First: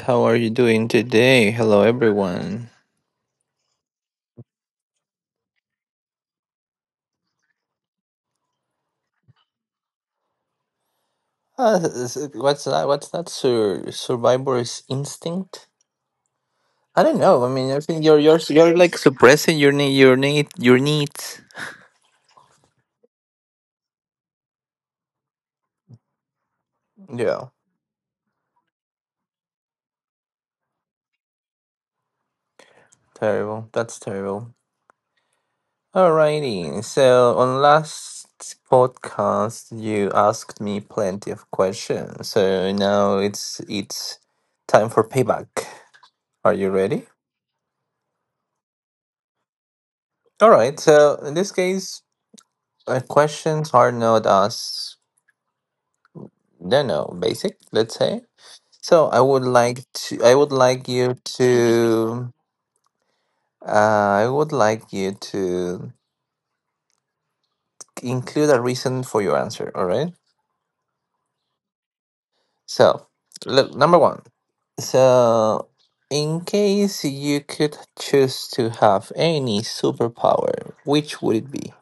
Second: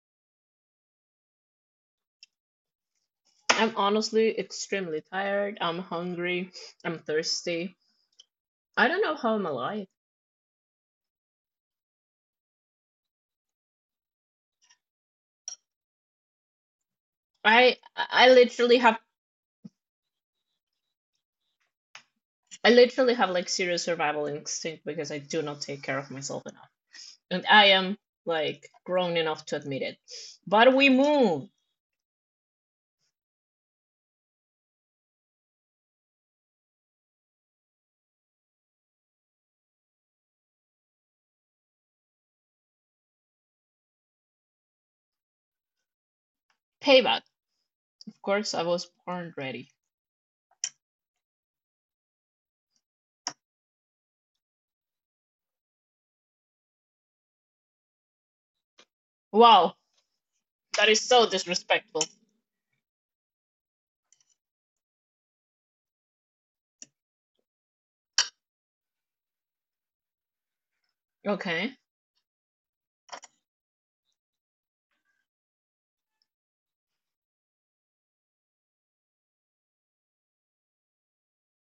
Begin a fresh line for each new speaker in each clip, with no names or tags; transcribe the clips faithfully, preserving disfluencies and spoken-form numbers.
How are you doing today? Hello, everyone.
I'm honestly extremely tired. I'm hungry. I'm thirsty. I don't know how I'm alive.
Uh, is it- what's that? What's that? Sur- survivor's instinct? I don't know. I mean,
I
I think you're
I
you're you're
literally
like
have
suppressing your need, your need, your needs.
I literally have like serious survival instinct because I do not take care of myself enough. And
Yeah,
I am like grown enough to admit it. But we move.
terrible. That's terrible. Alrighty. So on last podcast, you asked me plenty of questions. So now it's it's time for payback. Are you ready?
Payback. Of course I was born ready.
All right. So in this case. Uh, questions are not as no no basic, let's say. So I would
Wow,
like to I would like
that is
you
so disrespectful.
to uh, I would like you to include a reason for your answer, all right?
Okay.
So look, number one. So in case you could choose to have any superpower, which would it be?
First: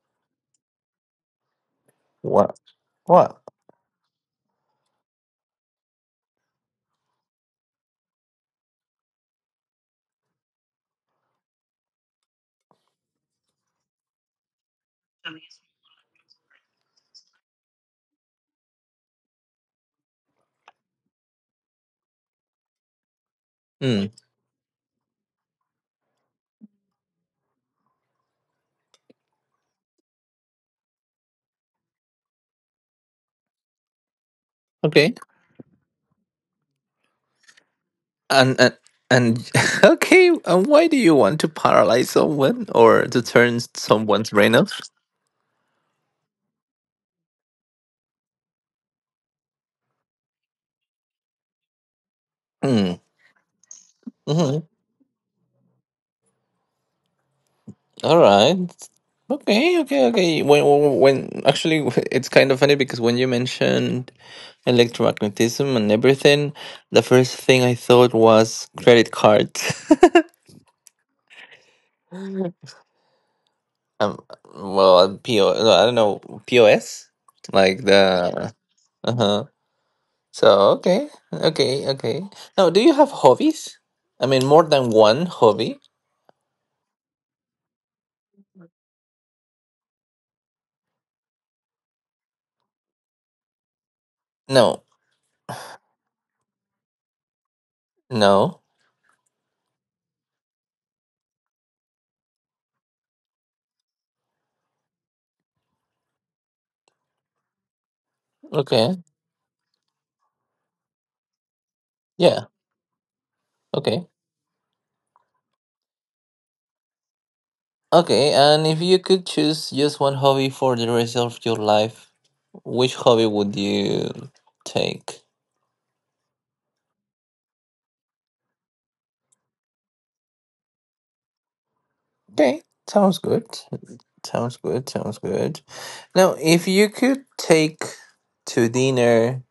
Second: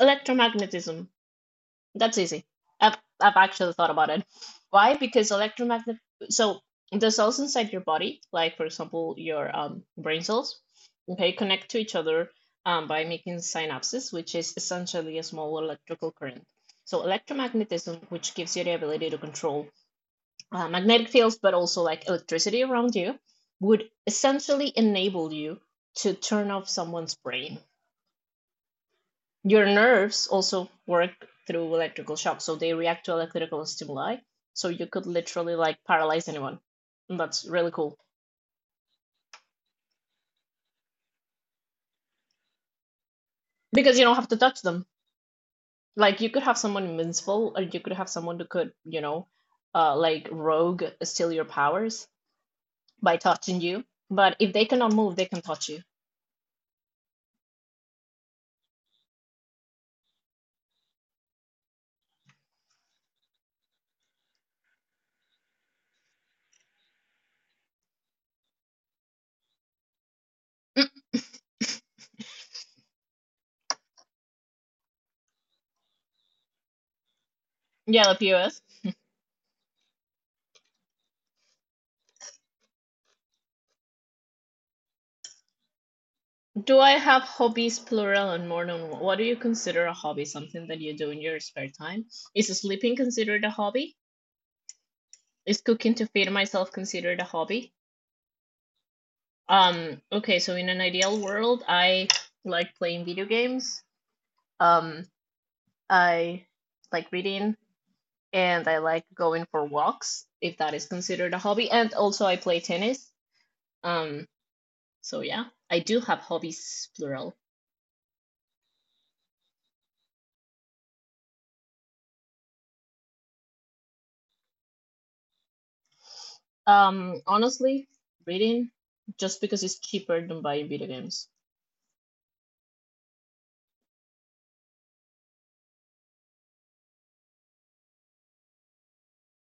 Electromagnetism. That's easy.
What?
I've I've
What?
actually thought about it. Why? Because electromagnet so the cells inside your body, like for example your um brain cells, okay, connect to each other um by making synapses, which is essentially a small electrical current. So electromagnetism, which gives you the ability to control uh, magnetic fields, but also like electricity around you, would
mm,
essentially enable you to turn off someone's brain. Your nerves also work through electrical shock, so they react to electrical stimuli. So you could
okay.
literally like paralyze anyone. And that's really cool
and and and okay and why do you want to paralyze someone or to turn
because you don't have
someone's
to
brain
touch
off?
them. Like you could have someone invincible, or you could have someone who could, you know, uh, like rogue steal your powers
Mm.
by touching you.
Hmm.
But if they
Mhm.
cannot move, they can touch you.
All right. Okay okay okay when when when- Actually, it's kind of funny because when you mentioned electromagnetism and everything, the first thing I thought was credit cards. um well, po no, I don't know. Pos, like the—
Yeah, the P O S.
Uh-huh. So okay, okay, okay. Now, do you have hobbies? I mean, more than one hobby?
Do I have hobbies plural and more than one? What do you consider a hobby? Something that you do in your spare time? Is sleeping considered a hobby?
No,
Is cooking to feed myself considered a hobby?
no.
Um, okay, so in an ideal world, I like playing video games. Um, I like reading and I
Okay,
like going for walks if that is considered a hobby. And also I
yeah,
play tennis.
okay,
Um, so yeah, I do have hobbies plural.
okay. And if you could choose just one hobby for the rest of your life, which hobby would you take?
Um, honestly, reading just because it's cheaper than buying video games.
Okay, sounds good. Sounds good. Sounds good. Now, if you could take to dinner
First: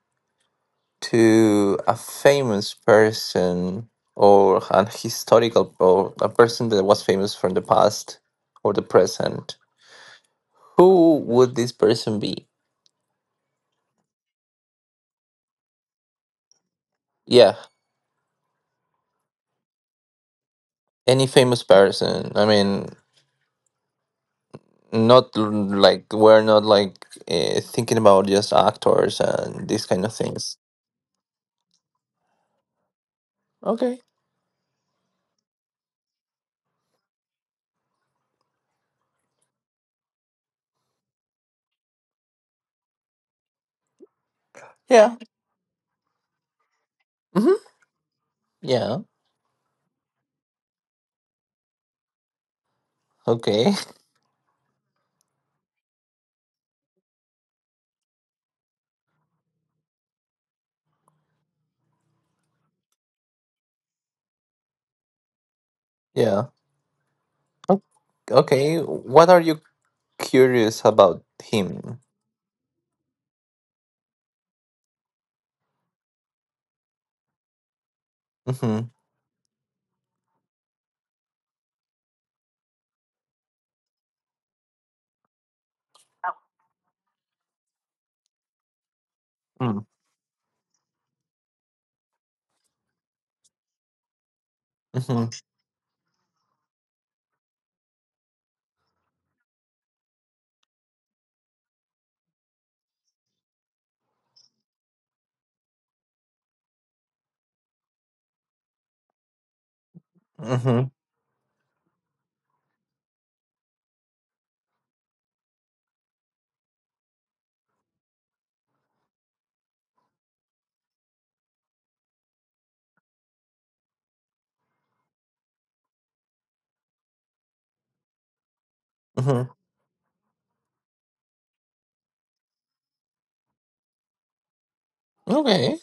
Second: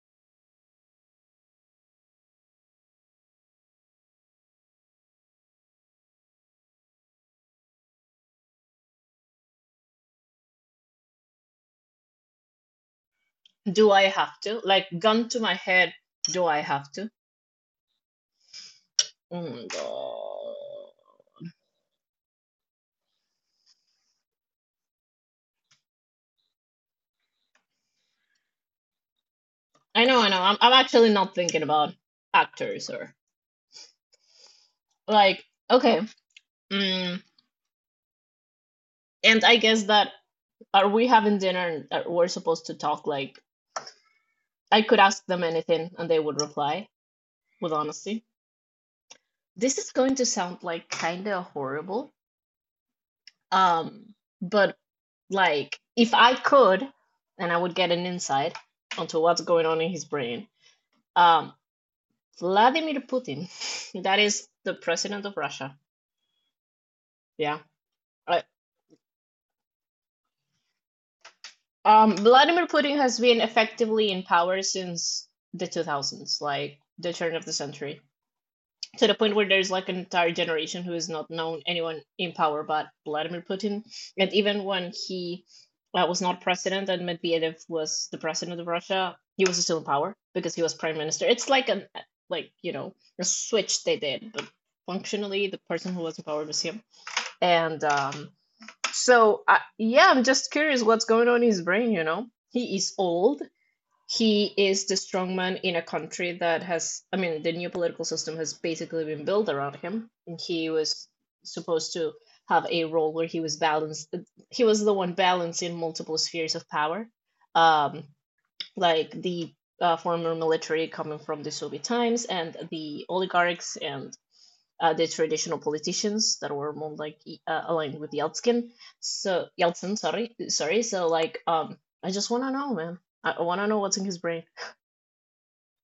to a famous person, or an historical or a person that was famous from the past or the present, who would this person be?
Do I have to? Like, gun to my head, do I have to?
Yeah,
Mm, no.
any famous person. I mean, not l- like we're not like uh, thinking about just actors and these
I
kind of
know, I know. I'm,
things.
I'm actually not thinking about actors or
Okay.
like, okay. Mm, and I guess that, are we having dinner and are- we're supposed to talk like I could
Yeah.
ask them anything and they would reply
Hmm.
with honesty?
Yeah.
This is going to sound like kind of horrible.
Okay.
Um, but Like if I could and I would get an insight onto what's going on in his brain. Um, Vladimir Putin, that is the president of Russia.
Yeah.
Yeah.
O-
Right.
Okay. What are you curious about him?
Um, Vladimir Putin has been effectively in power since the two thousands, like the turn of the century,
Mm-hmm.
to the point where there's like an entire generation who has not known anyone in power but Vladimir Putin. And even when he uh, was not president and Medvedev was the president of Russia, he was still
Mm-hmm.
in power because he was prime minister. It's like an, like you know, a switch they did, but
Mm-hmm.
functionally the person who was in power was him. And um, So I, yeah, I'm just curious what's going on in his brain. You know, he is old, he is the strongman in a country that has, I mean, the new political system has basically been built around him, and he
Mm-hmm.
was supposed to have a role where he was balanced. He was the one balancing multiple spheres of power, um, like the uh, former military coming from the Soviet times and the oligarchs and uh, the traditional politicians that were more like uh, aligned with Yeltsin. So yeltsin sorry sorry so like um I just want to know, man, I want to know what's in his brain.
Okay.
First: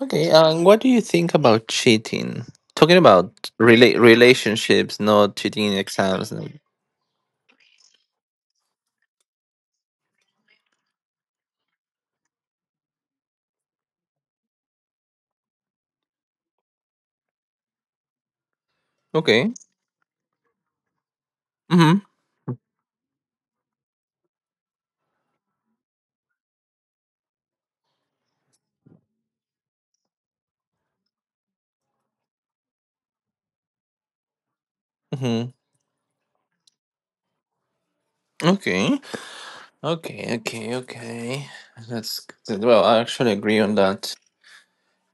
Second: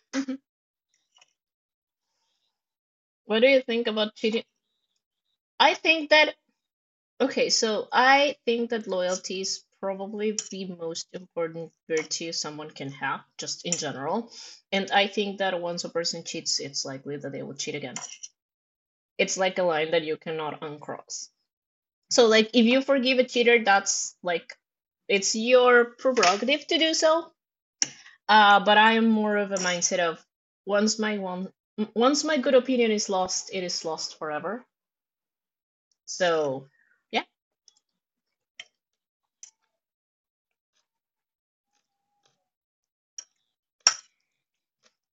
Okay.
Mhm.
Um, what do you think about cheating? Talking about
What do you think
rela-
about cheating?
relationships, not cheating
I
in
think
exams.
that,
And—
okay, so I think that loyalty is probably the most important virtue someone can have, just in general. And I think that once a person cheats, it's likely that they will cheat again. It's
Okay.
like a line that you cannot uncross.
Mm-hmm.
So, like, if you forgive a cheater, that's like, it's your prerogative to do so. Uh, but I am more of a mindset of once my one, once my good opinion is lost, it is lost forever.
Mm-hmm.
So, yeah.
Okay. Okay. Okay. Okay. That's good. Well, I actually agree on that.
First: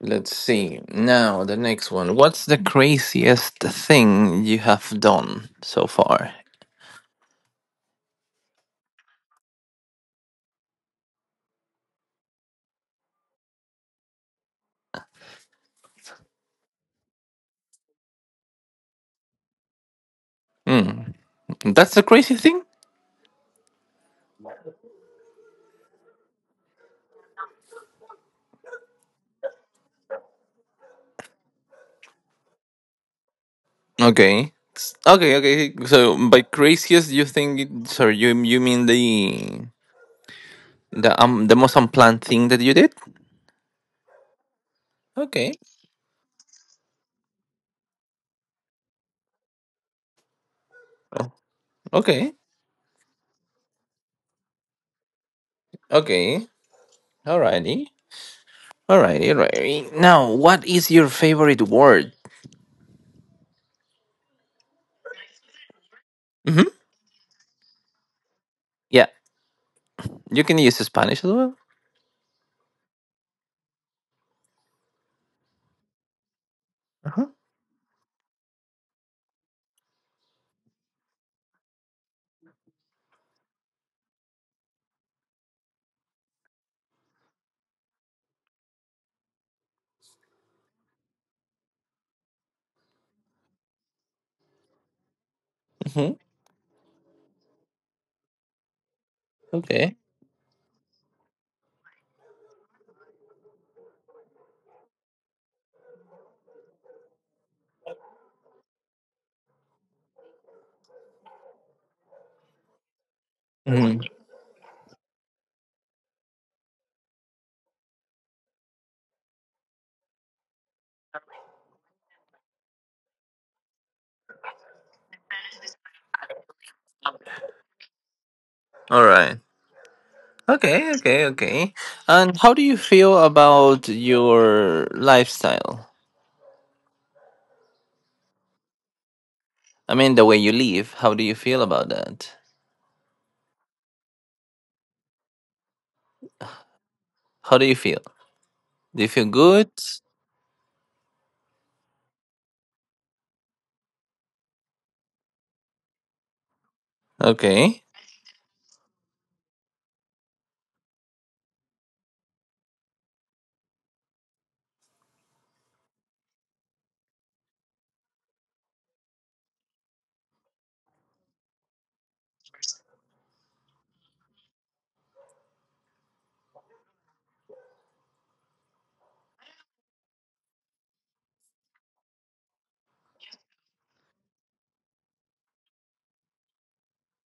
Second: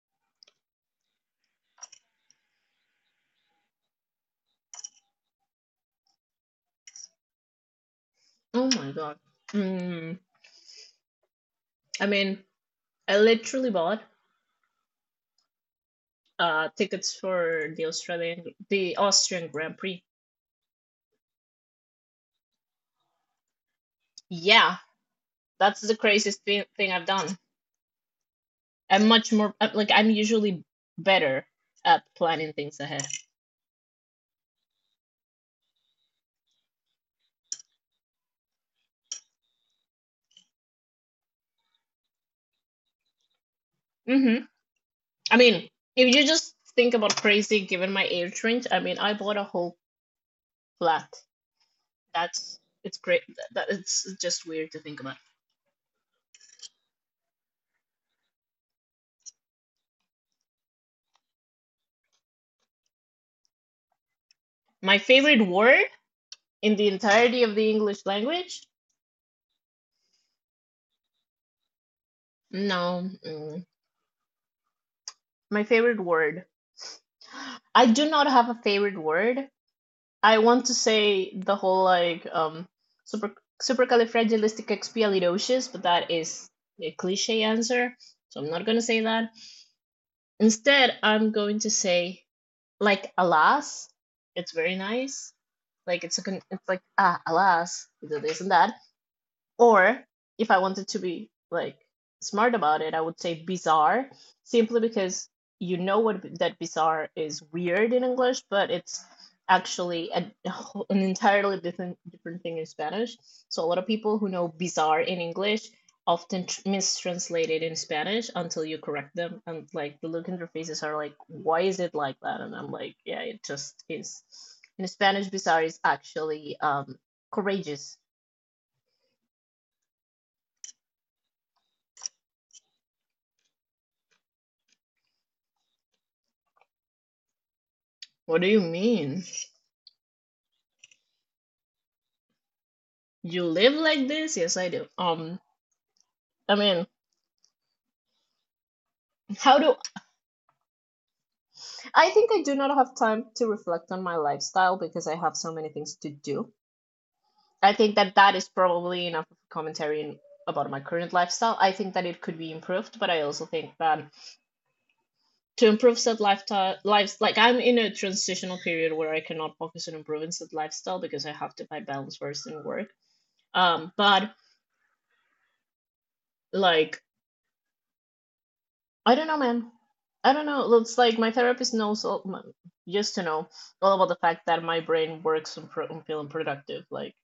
Let's see. Now the next one. What's the craziest thing you have done so far?
Oh my God. Mm, I mean, I literally bought uh tickets for the Australian the Austrian Grand Prix.
Hmm. That's the crazy thing.
Yeah, that's the craziest thing, thing I've done. I'm much more uh, like I'm usually better at planning things ahead.
Okay. S- Okay. Okay. So by craziest, you think? It— Sorry, you you mean the? The um the most unplanned thing that you did?
Mm-hmm. I
Okay.
mean, if you just think about crazy given my age range, I mean, I bought a whole flat.
Okay.
That's, it's great. That, that it's just weird to think about.
Okay. Alrighty. Alrighty, alrighty. Now, what is your favorite word?
My favorite word
Mm-hmm.
in the entirety of the English language?
Yeah. You can use Spanish as well.
No. Mm. My favorite word.
Uh-huh.
I do not have a favorite word. I want to say the whole like um super, supercalifragilisticexpialidocious, but that is a cliche answer, so I'm not gonna say that. Instead, I'm going to say like alas, it's very nice. Like
Mm-hmm.
it's a, it's like ah alas, you do this and that.
Okay.
Or if I wanted to be like smart about it, I would say bizarre, simply because, you know what, that bizarre is weird in English, but it's actually a, an entirely different different thing in Spanish. So a lot of
Mhm.
people who know bizarre in English often tr- mistranslate it in Spanish until you correct them, and like the look in their faces are like, "Why is it like that?" And I'm like, "Yeah, it just is." In Spanish, bizarre is actually um courageous.
All right. Okay, okay, okay. And how do you feel about your lifestyle?
What do you mean?
I mean, the way you live, how do you feel about that?
You live like this? Yes, I do. Um, I mean,
How do you feel? Do you feel
how
good?
do I think I do not have time to reflect on my lifestyle because I have so many things to do. I
Okay.
think that that is probably enough of a commentary in, about my current lifestyle. I think that it could be improved, but I also think that to improve said lifestyle, lives like I'm in a transitional period where I cannot focus on improving said lifestyle because I have to find balance first in work. Um, but like I don't know, man. I don't know. It's like my therapist knows all, m- used to know all about the fact that my brain works on, pro- on feeling productive. Like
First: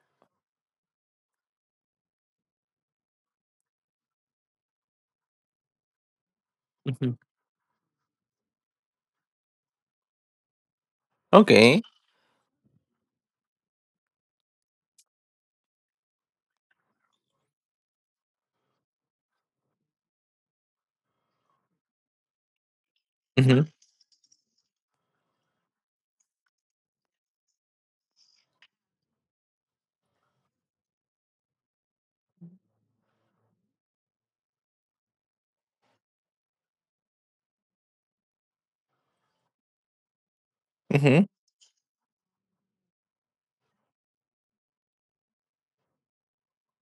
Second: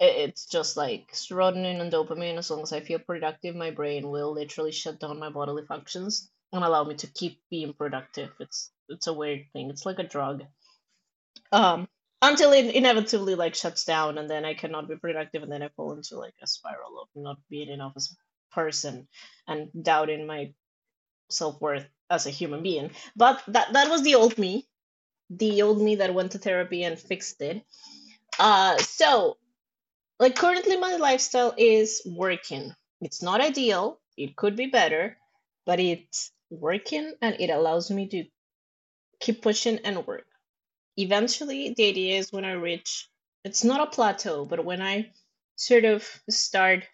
it, it's just like serotonin and dopamine. As long as I feel productive, my brain will literally shut down my bodily functions and allow me to
hmm
keep being productive. It's it's a weird thing. It's like a drug.
Okay.
Um, until it inevitably like shuts down, and then I cannot be productive, and then I fall into like a spiral of not being enough as a person and doubting my self worth as a human being. But
Mm-hmm.
that that was the old me, the old me that went to therapy and fixed it. Uh, so like Currently my lifestyle is working. It's not ideal. It could be better, but it's working and it allows me to keep pushing and work.
Mm-hmm.
Eventually, the idea is when I reach, it's not a plateau, but when I sort of start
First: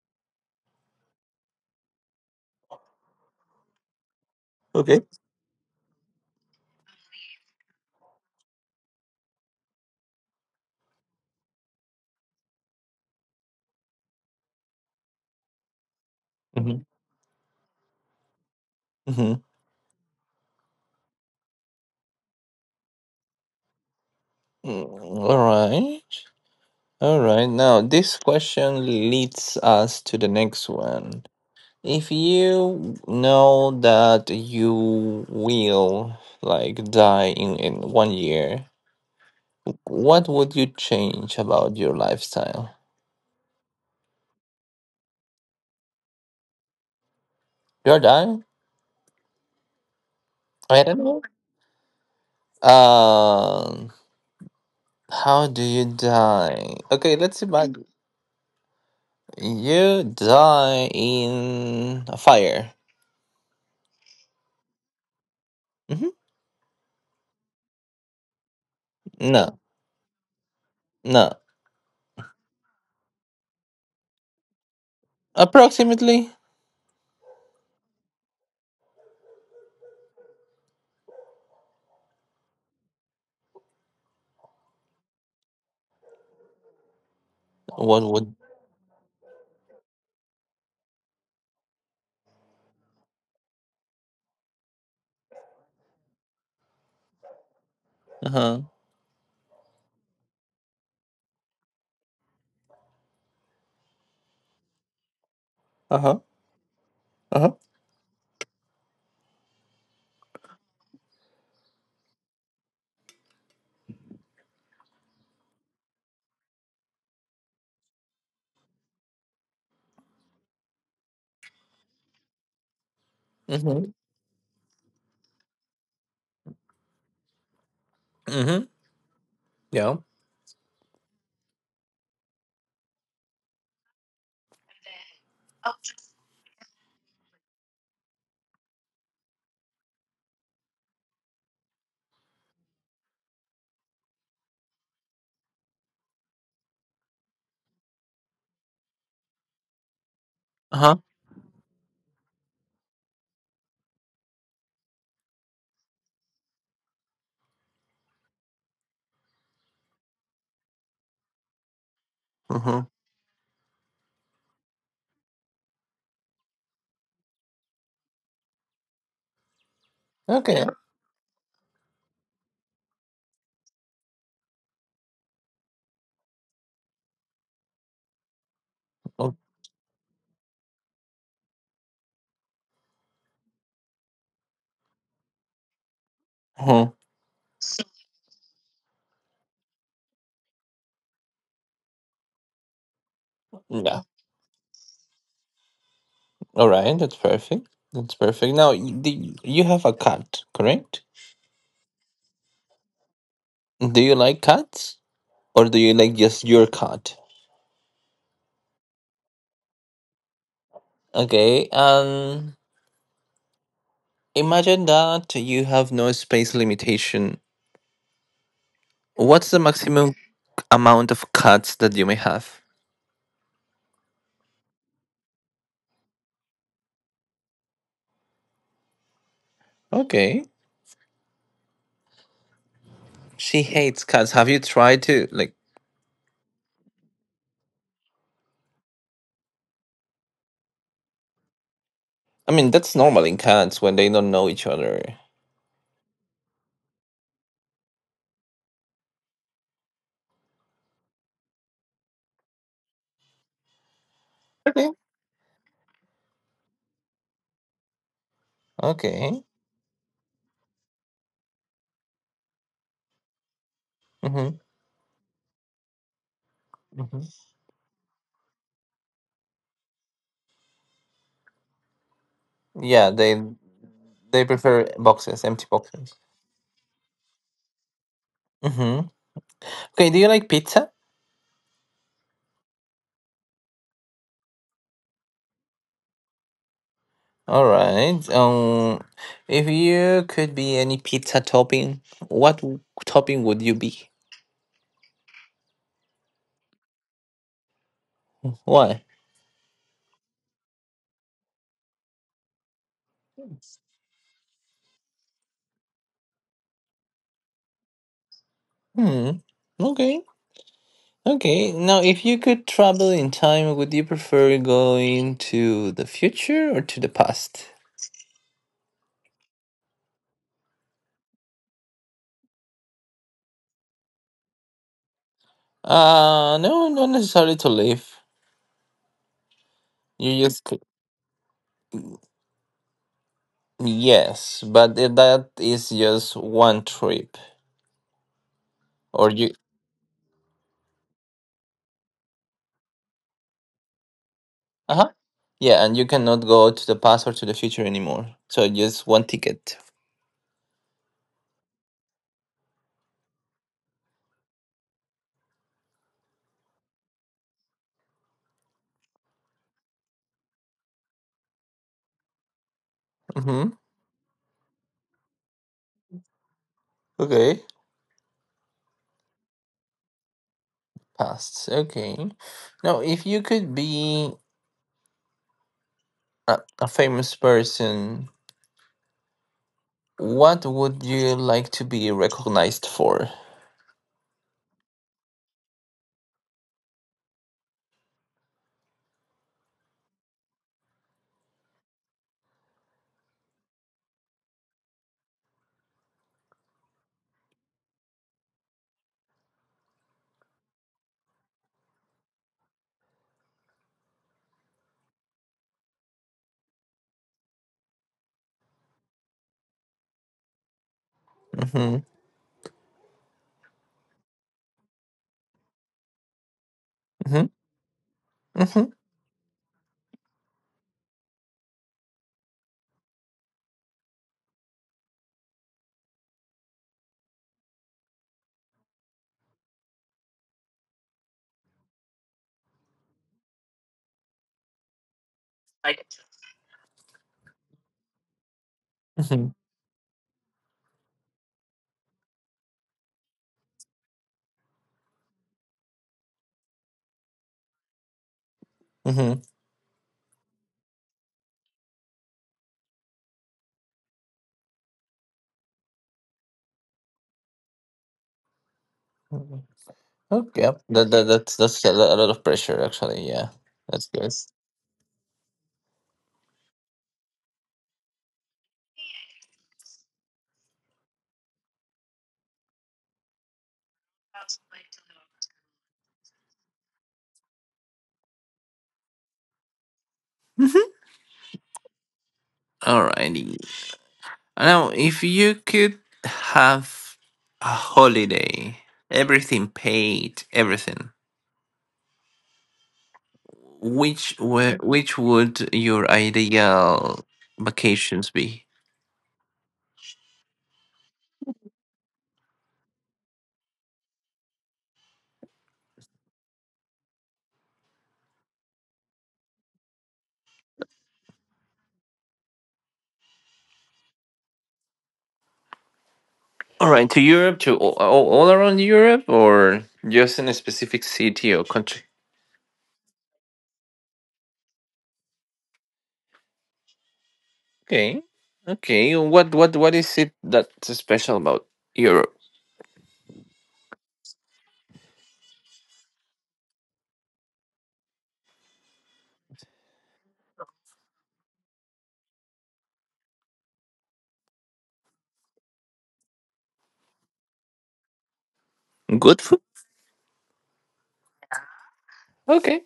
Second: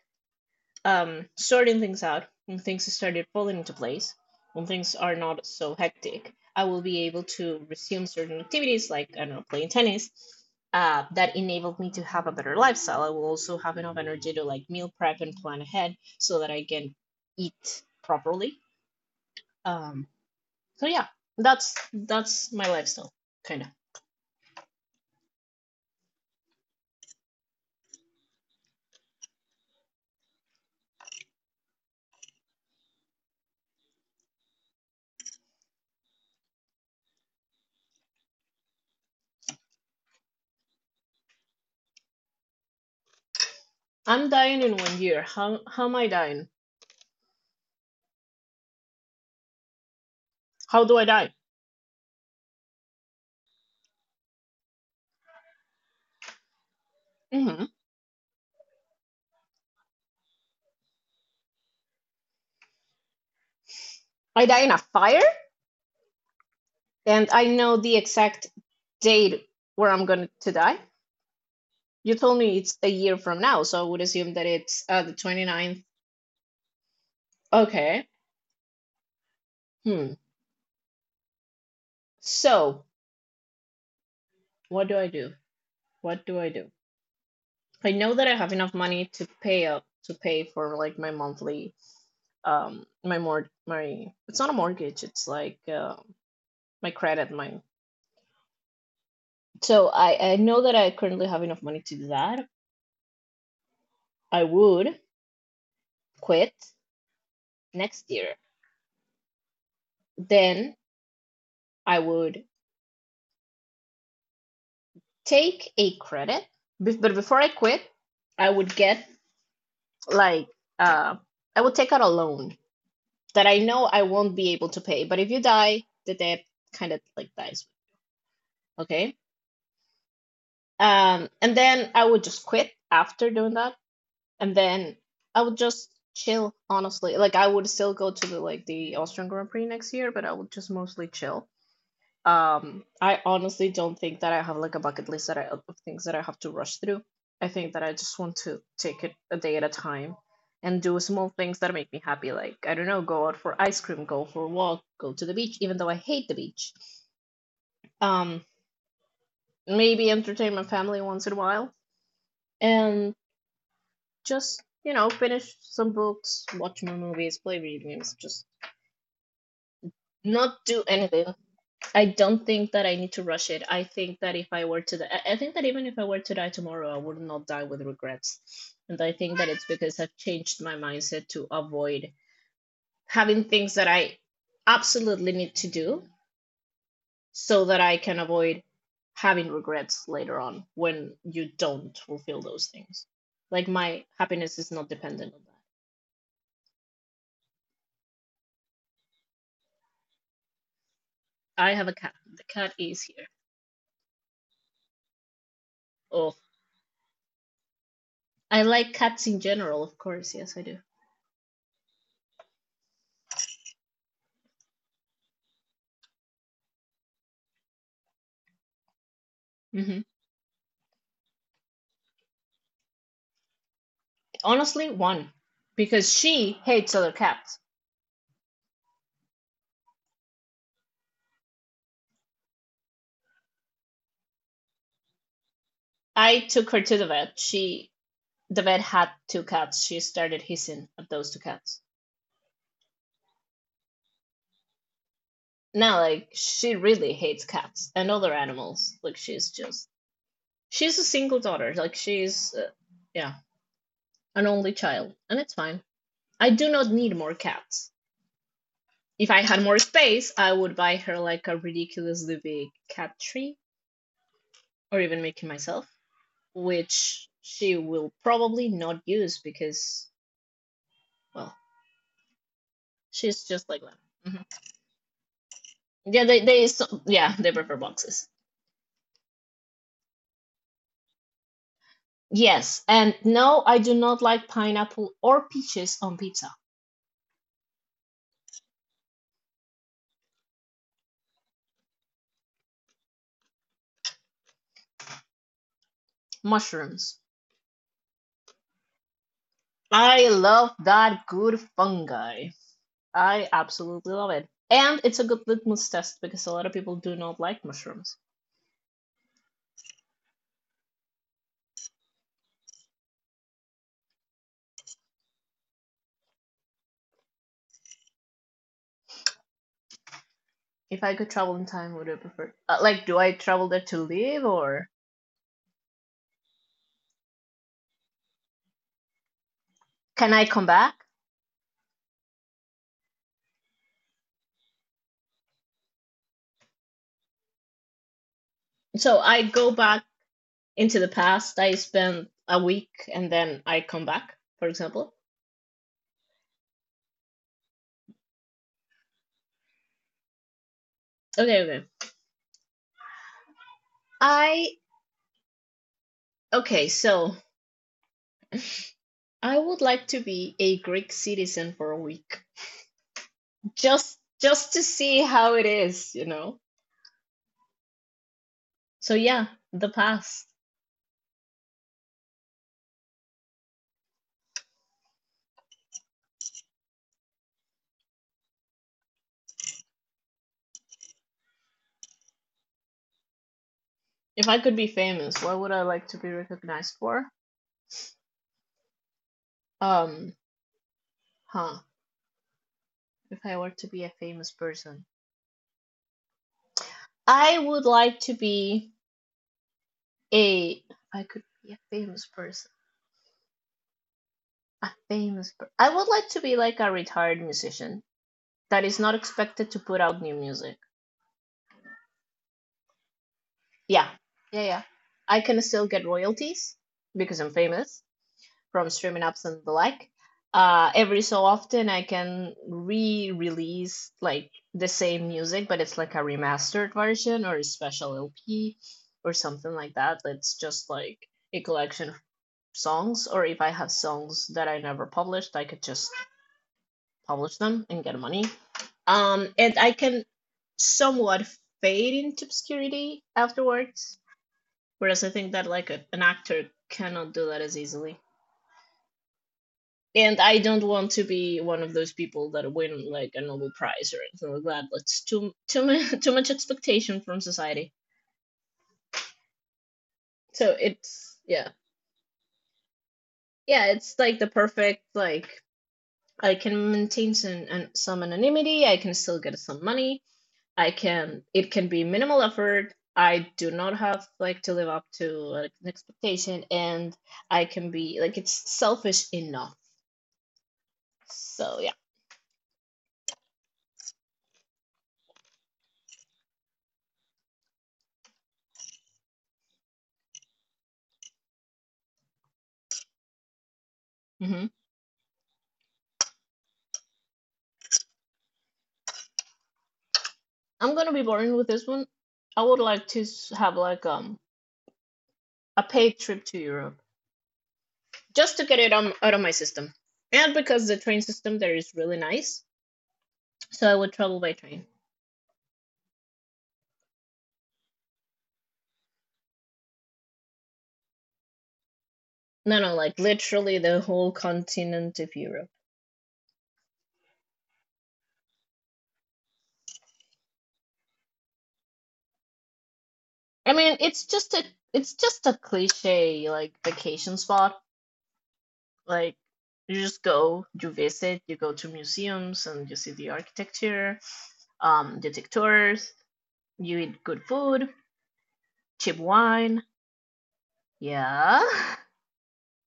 um, sorting things out, when things started falling into place, when things
Okay.
are not so hectic, I will be able to resume certain activities like, I don't know, playing tennis. Uh, that enabled me to have a better lifestyle. I will also have enough energy to like meal prep and plan ahead so that I
Mm-hmm.
can eat properly.
Mm-hmm.
Um, so yeah, that's that's my lifestyle, kind of.
Mm, All right. All right. Now, this question leads us to the next one. If you know that you will like die in, in one year, what would you change about your lifestyle?
I'm dying in one year. How how am I dying?
You're dying? I
How do
don't
I
know.
die?
Um, how do you die? Okay, let's
Hmm.
imagine you die in a fire.
I die in a fire?
hmm
And I know the exact date
No,
where I'm going to die.
no.
You told me it's a year from now, so I would assume that it's uh, the ninth.
Approximately.
Okay. Hmm. So, what do I do? What do I do? I
What
know that I
would.
have enough money to pay up to pay for like my monthly um my mort my it's not a mortgage, it's like uh, my credit my
Uh huh.
so I I know that I currently have enough money to do that. I would
Uh huh.
quit
Uh huh.
next year. Then I would take a credit, but before I quit, I would get like uh, I would take out a loan that I know
Mhm.
I won't be able to pay. But if you die, the debt kind of like dies.
Mhm.
Okay.
Yeah.
Um, and then I would just quit after doing that, and then I would just chill. Honestly, like I would still go to the like the Austrian Grand Prix next year, but I would just mostly chill. Um, I honestly don't think that I have like a bucket list that I, of things that I have to rush through. I think that I just want to take it a day at a time
Uh
and
huh.
do small things that make me happy. Like, I don't know, go out for ice cream, go for a walk, go to the beach, even though I hate the beach. Um, Maybe entertain my family once in a while
Mhm.
and just, you know, finish some books, watch my movies, play video games, just not
Okay.
do anything. I don't think that I need to rush it. I think that if I were to, die, I I think that even if I were to die tomorrow, I would not die with regrets. And I
Uh
think that it's because I've changed my mindset to avoid having things that I absolutely need to do
huh.
so that I can avoid having regrets later on when you don't fulfill those things. Like
Yeah.
my happiness is not dependent on that.
All right. That's perfect. That's perfect. Now, y- do y- you have a cat, correct?
I have a cat. The cat is here.
Do you like cats, or do you like
Oh,
just your cat?
I like cats in general, of course. Yes, I do.
Okay. Um. Imagine that you have no space limitation. What's the
hmm
maximum amount of cats that you may have?
Honestly, one, because she hates other cats.
Okay. She hates cats. Have you tried to like?
I took her to the vet. She, the vet had two cats. She started hissing at those two cats.
I mean, that's normal in cats when they don't know each other.
Now, like, she really hates cats and other animals. Like, she's just, she's a single daughter. Like, she's, uh, yeah, an only
Okay.
child, and it's fine. I do not need more cats. If I
Okay.
had more space, I would buy her like a ridiculously big cat tree,
Hmm.
or even make it myself, which
hmm
she will probably not use because, well,
Yeah, they
she's just like that.
they
Mhm.
prefer boxes, empty boxes.
Yeah, they they so, yeah, they prefer boxes.
Hmm. Okay. Do you like pizza?
Yes, and no, I do not like pineapple or peaches on pizza.
All right. Um, if you could be any pizza topping, what w- topping would you be?
Mushrooms.
Why?
I love that good fungi. I absolutely love it. And it's a good litmus test because a lot of people do not like mushrooms.
Hmm. Okay. Okay. Now, if you could travel in time, would you prefer going to the future or to the past?
If I could travel in time, would I prefer? Uh, like, do I travel there to live or
Uh, no, not necessarily to live.
can
You
I
just
come
c-
back?
yes, but i- that is just one trip,
So
or
I
you—
go back into the past. I spend a week and then I come back, for
Uh huh.
example.
Yeah, and you cannot go to the past or to the future anymore. So just one ticket.
Okay, okay. I okay, so I would like to be a Greek citizen for a week.
Mm-hmm.
Just just to see how it is, you know?
Okay.
So yeah, the past.
Past. Okay. Now, if you could be a, a famous person, what would you like to be recognized for?
If I could be famous, what would I like to be recognized for? Um, huh. If I were to be a famous person. I would like to be a if I could be a famous person. A famous per- I would like to be like a retired musician that is not expected to put out new music.
Mm-hmm.
Yeah, yeah, yeah. I can still get royalties because
Mm-hmm.
I'm famous from
Mm-hmm.
streaming apps and the like. Uh, every so often, I can re-release like the same music, but it's like a remastered version or a special L P or something like that. That's just like a collection of songs. Or if I have songs that I never published, I could just publish them and get money. Um, and I can somewhat fade into obscurity afterwards. Whereas I think that like a, an actor cannot do that as easily.
Mm-hmm.
And I don't want to be one of those people that win like a Nobel Prize or anything like that. That's too too much too much expectation from society.
Mm-hmm.
So
Okay. That, that
it's,
that's
yeah,
that's a lo- a lot of pressure actually. Yeah.
yeah,
That's
it's
good.
like the perfect, like, I can maintain some an, some anonymity. I can still get some money. I can, it can be minimal effort. I do not have like to live up to like, an expectation, and I can be like it's selfish enough. So yeah.
Alrighty. Now, if you could have a holiday, everything paid, everything, which
hmm
were, which would your ideal vacations be?
I'm gonna be boring with this one. I would like to s- have like um a paid trip to Europe just to get it on, out of my system, and because the train system there is really nice, so I would travel by train.
All right, to Europe, to all, all all around Europe, or just in a specific city or country?
No, no, like literally the whole continent of Europe.
Okay, okay. What what what is it that's special about Europe?
I mean, it's just a, it's just a cliche like vacation spot. Like, you just go, you visit, you go to museums and you see the architecture. Um, you take tours, you eat good food, cheap
Good food.
wine. Yeah.
Okay.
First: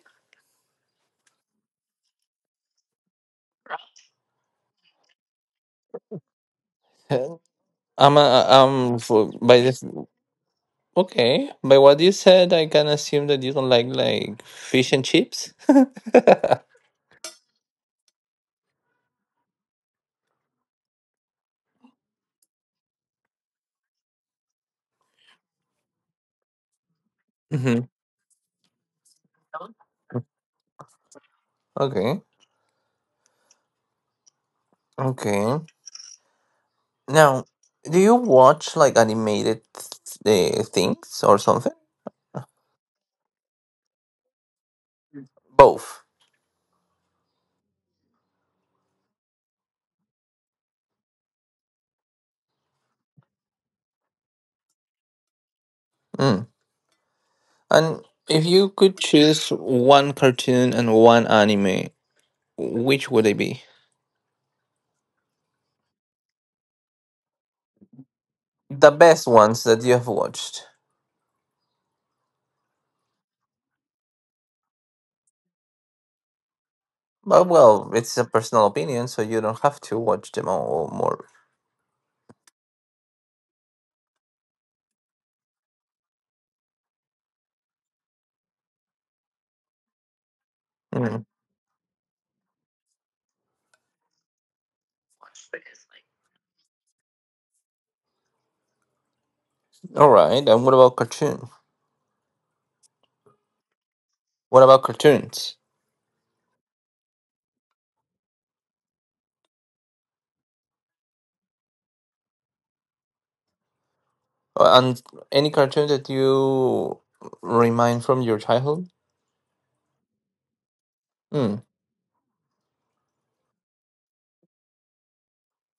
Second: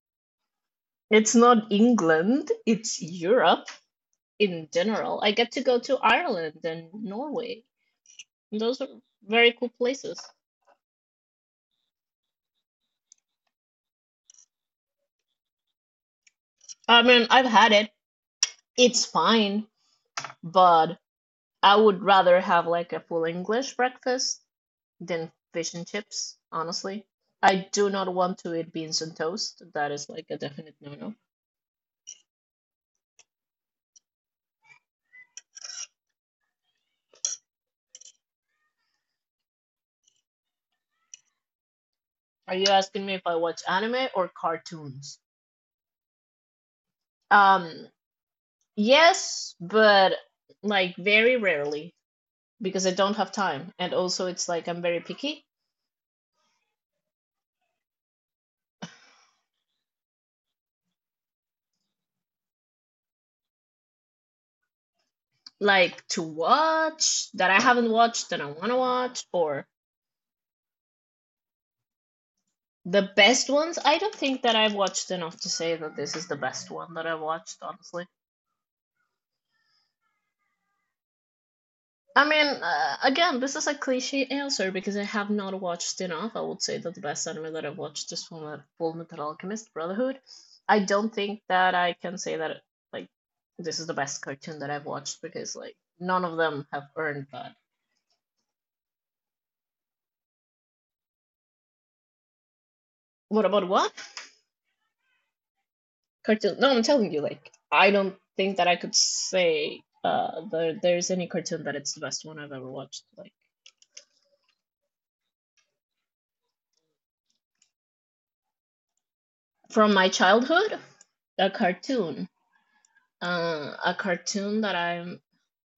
It's not England, it's Europe in general. I get to go to Ireland and
Uh,
Norway.
I'm a,
Those are
um for
very
by
cool
this
places.
Okay, by what you said, I can assume that you don't like like fish and chips.
I mean, I've had it. It's fine, but I would rather have like a full English breakfast than fish and chips, honestly. I
Hmm.
do not want to eat beans and toast. That is like a definite no-no.
Okay. Okay. Now, do you watch like animated th- uh, things or something?
Are you asking me if I watch anime or cartoons?
Both.
Um, yes, but like very rarely. Because I don't have time. And also, it's like I'm very picky,
Mm. And if you could choose one cartoon and one anime, which would it be?
like to watch that I haven't watched that I want to
The
watch,
best ones
or
that you have watched.
the best ones. I don't think that I've watched enough to say that this is the best one that I've
But
watched,
well,
honestly.
it's a personal opinion, so you don't have to watch them all or more.
I mean, uh, again, this is a cliche answer because I have not watched enough. I would say that the best anime that I've watched is Full Metal, Full Metal Alchemist Brotherhood. I don't
Mm.
think that I can say that like this is the best cartoon that I've watched because like none of them have earned that.
All right. And what about cartoon?
What about what?
What about cartoons?
Cartoon. No, I'm telling you, like I don't think that I could say uh there there's any cartoon that it's the best one I've ever watched. Like
Uh, And any cartoon that you remind from your childhood?
from my childhood, a
Hmm.
cartoon, uh, a cartoon that I'm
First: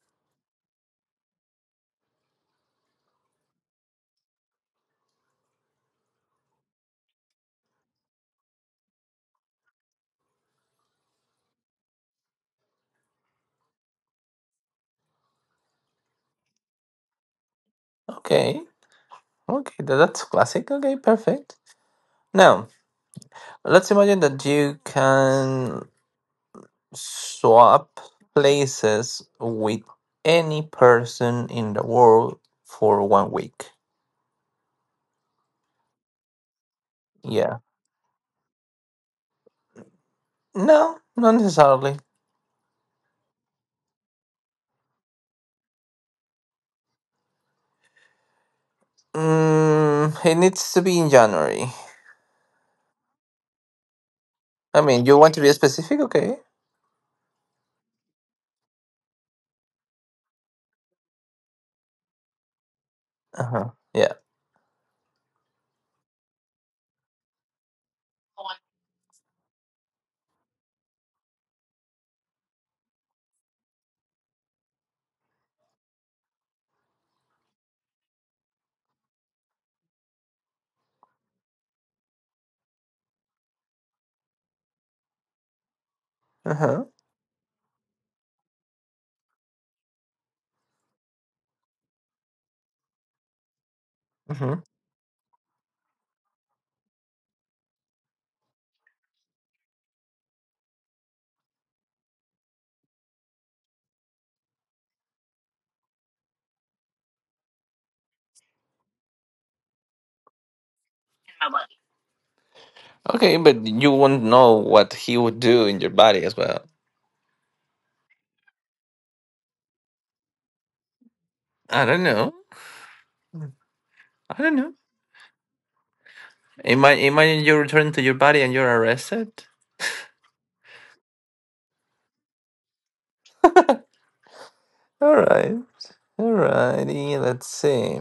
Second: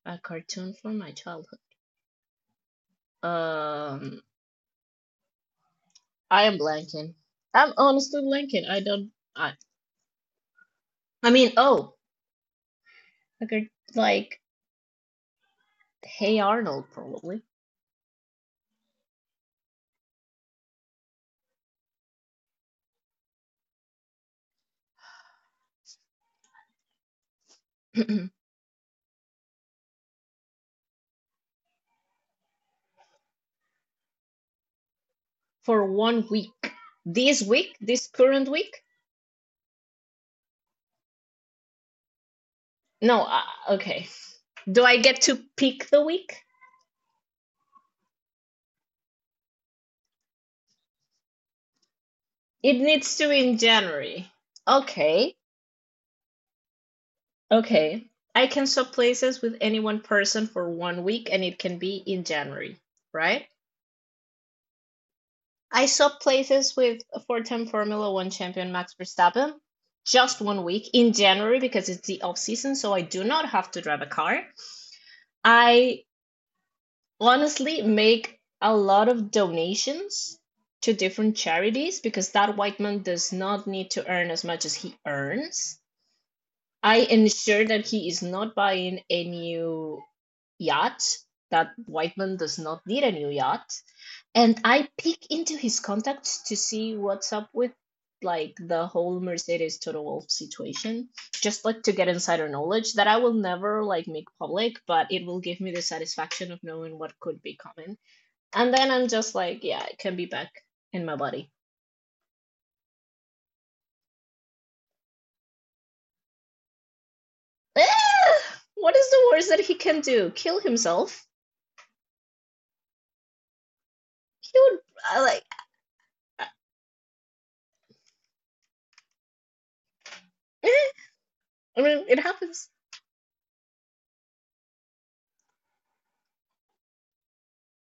a cartoon from my childhood. Um, I am blanking. I'm honestly blanking. I don't. I I mean, oh, a like Hey Arnold probably.
Okay. Okay, tha- that's classic. Okay, perfect. Now, let's imagine that you can swap places with any person in the world for one week.
For one week. This
Yeah.
week, this current week.
No, not necessarily.
No, uh, okay. Do I get to pick the week?
Mm, it needs to be in January.
It needs to be in January.
I mean, you want
Okay.
to be specific? Okay.
Okay. I can swap places with any one person for one week and it can be in January,
Uh
right?
huh. Yeah.
I swapped places with a four-time Formula one champion Max Verstappen just one week in January because it's the off season, so I do not have to drive a car. I honestly make a lot of donations to different charities because that white man does not need to earn as much as he earns.
Uh huh.
I ensure that he is not buying a new yacht, that Whiteman does not need a new yacht. And
Mm-hmm.
I peek into his contacts to see what's up with like the whole Mercedes Total Wolf situation, just like to get insider knowledge that I will never like make public, but it will give me the satisfaction of knowing what could be coming. And then I'm just like, yeah, it can be back in my body.
Okay, but you won't know what he would do in your body as well.
Ah! What is the worst that he can do? Kill himself?
I don't know. I don't
He
know.
would. I like.
Imagine, imagine you return to your body and you're arrested.
Uh, I mean, it happens.
All right. Alrighty. Let's see.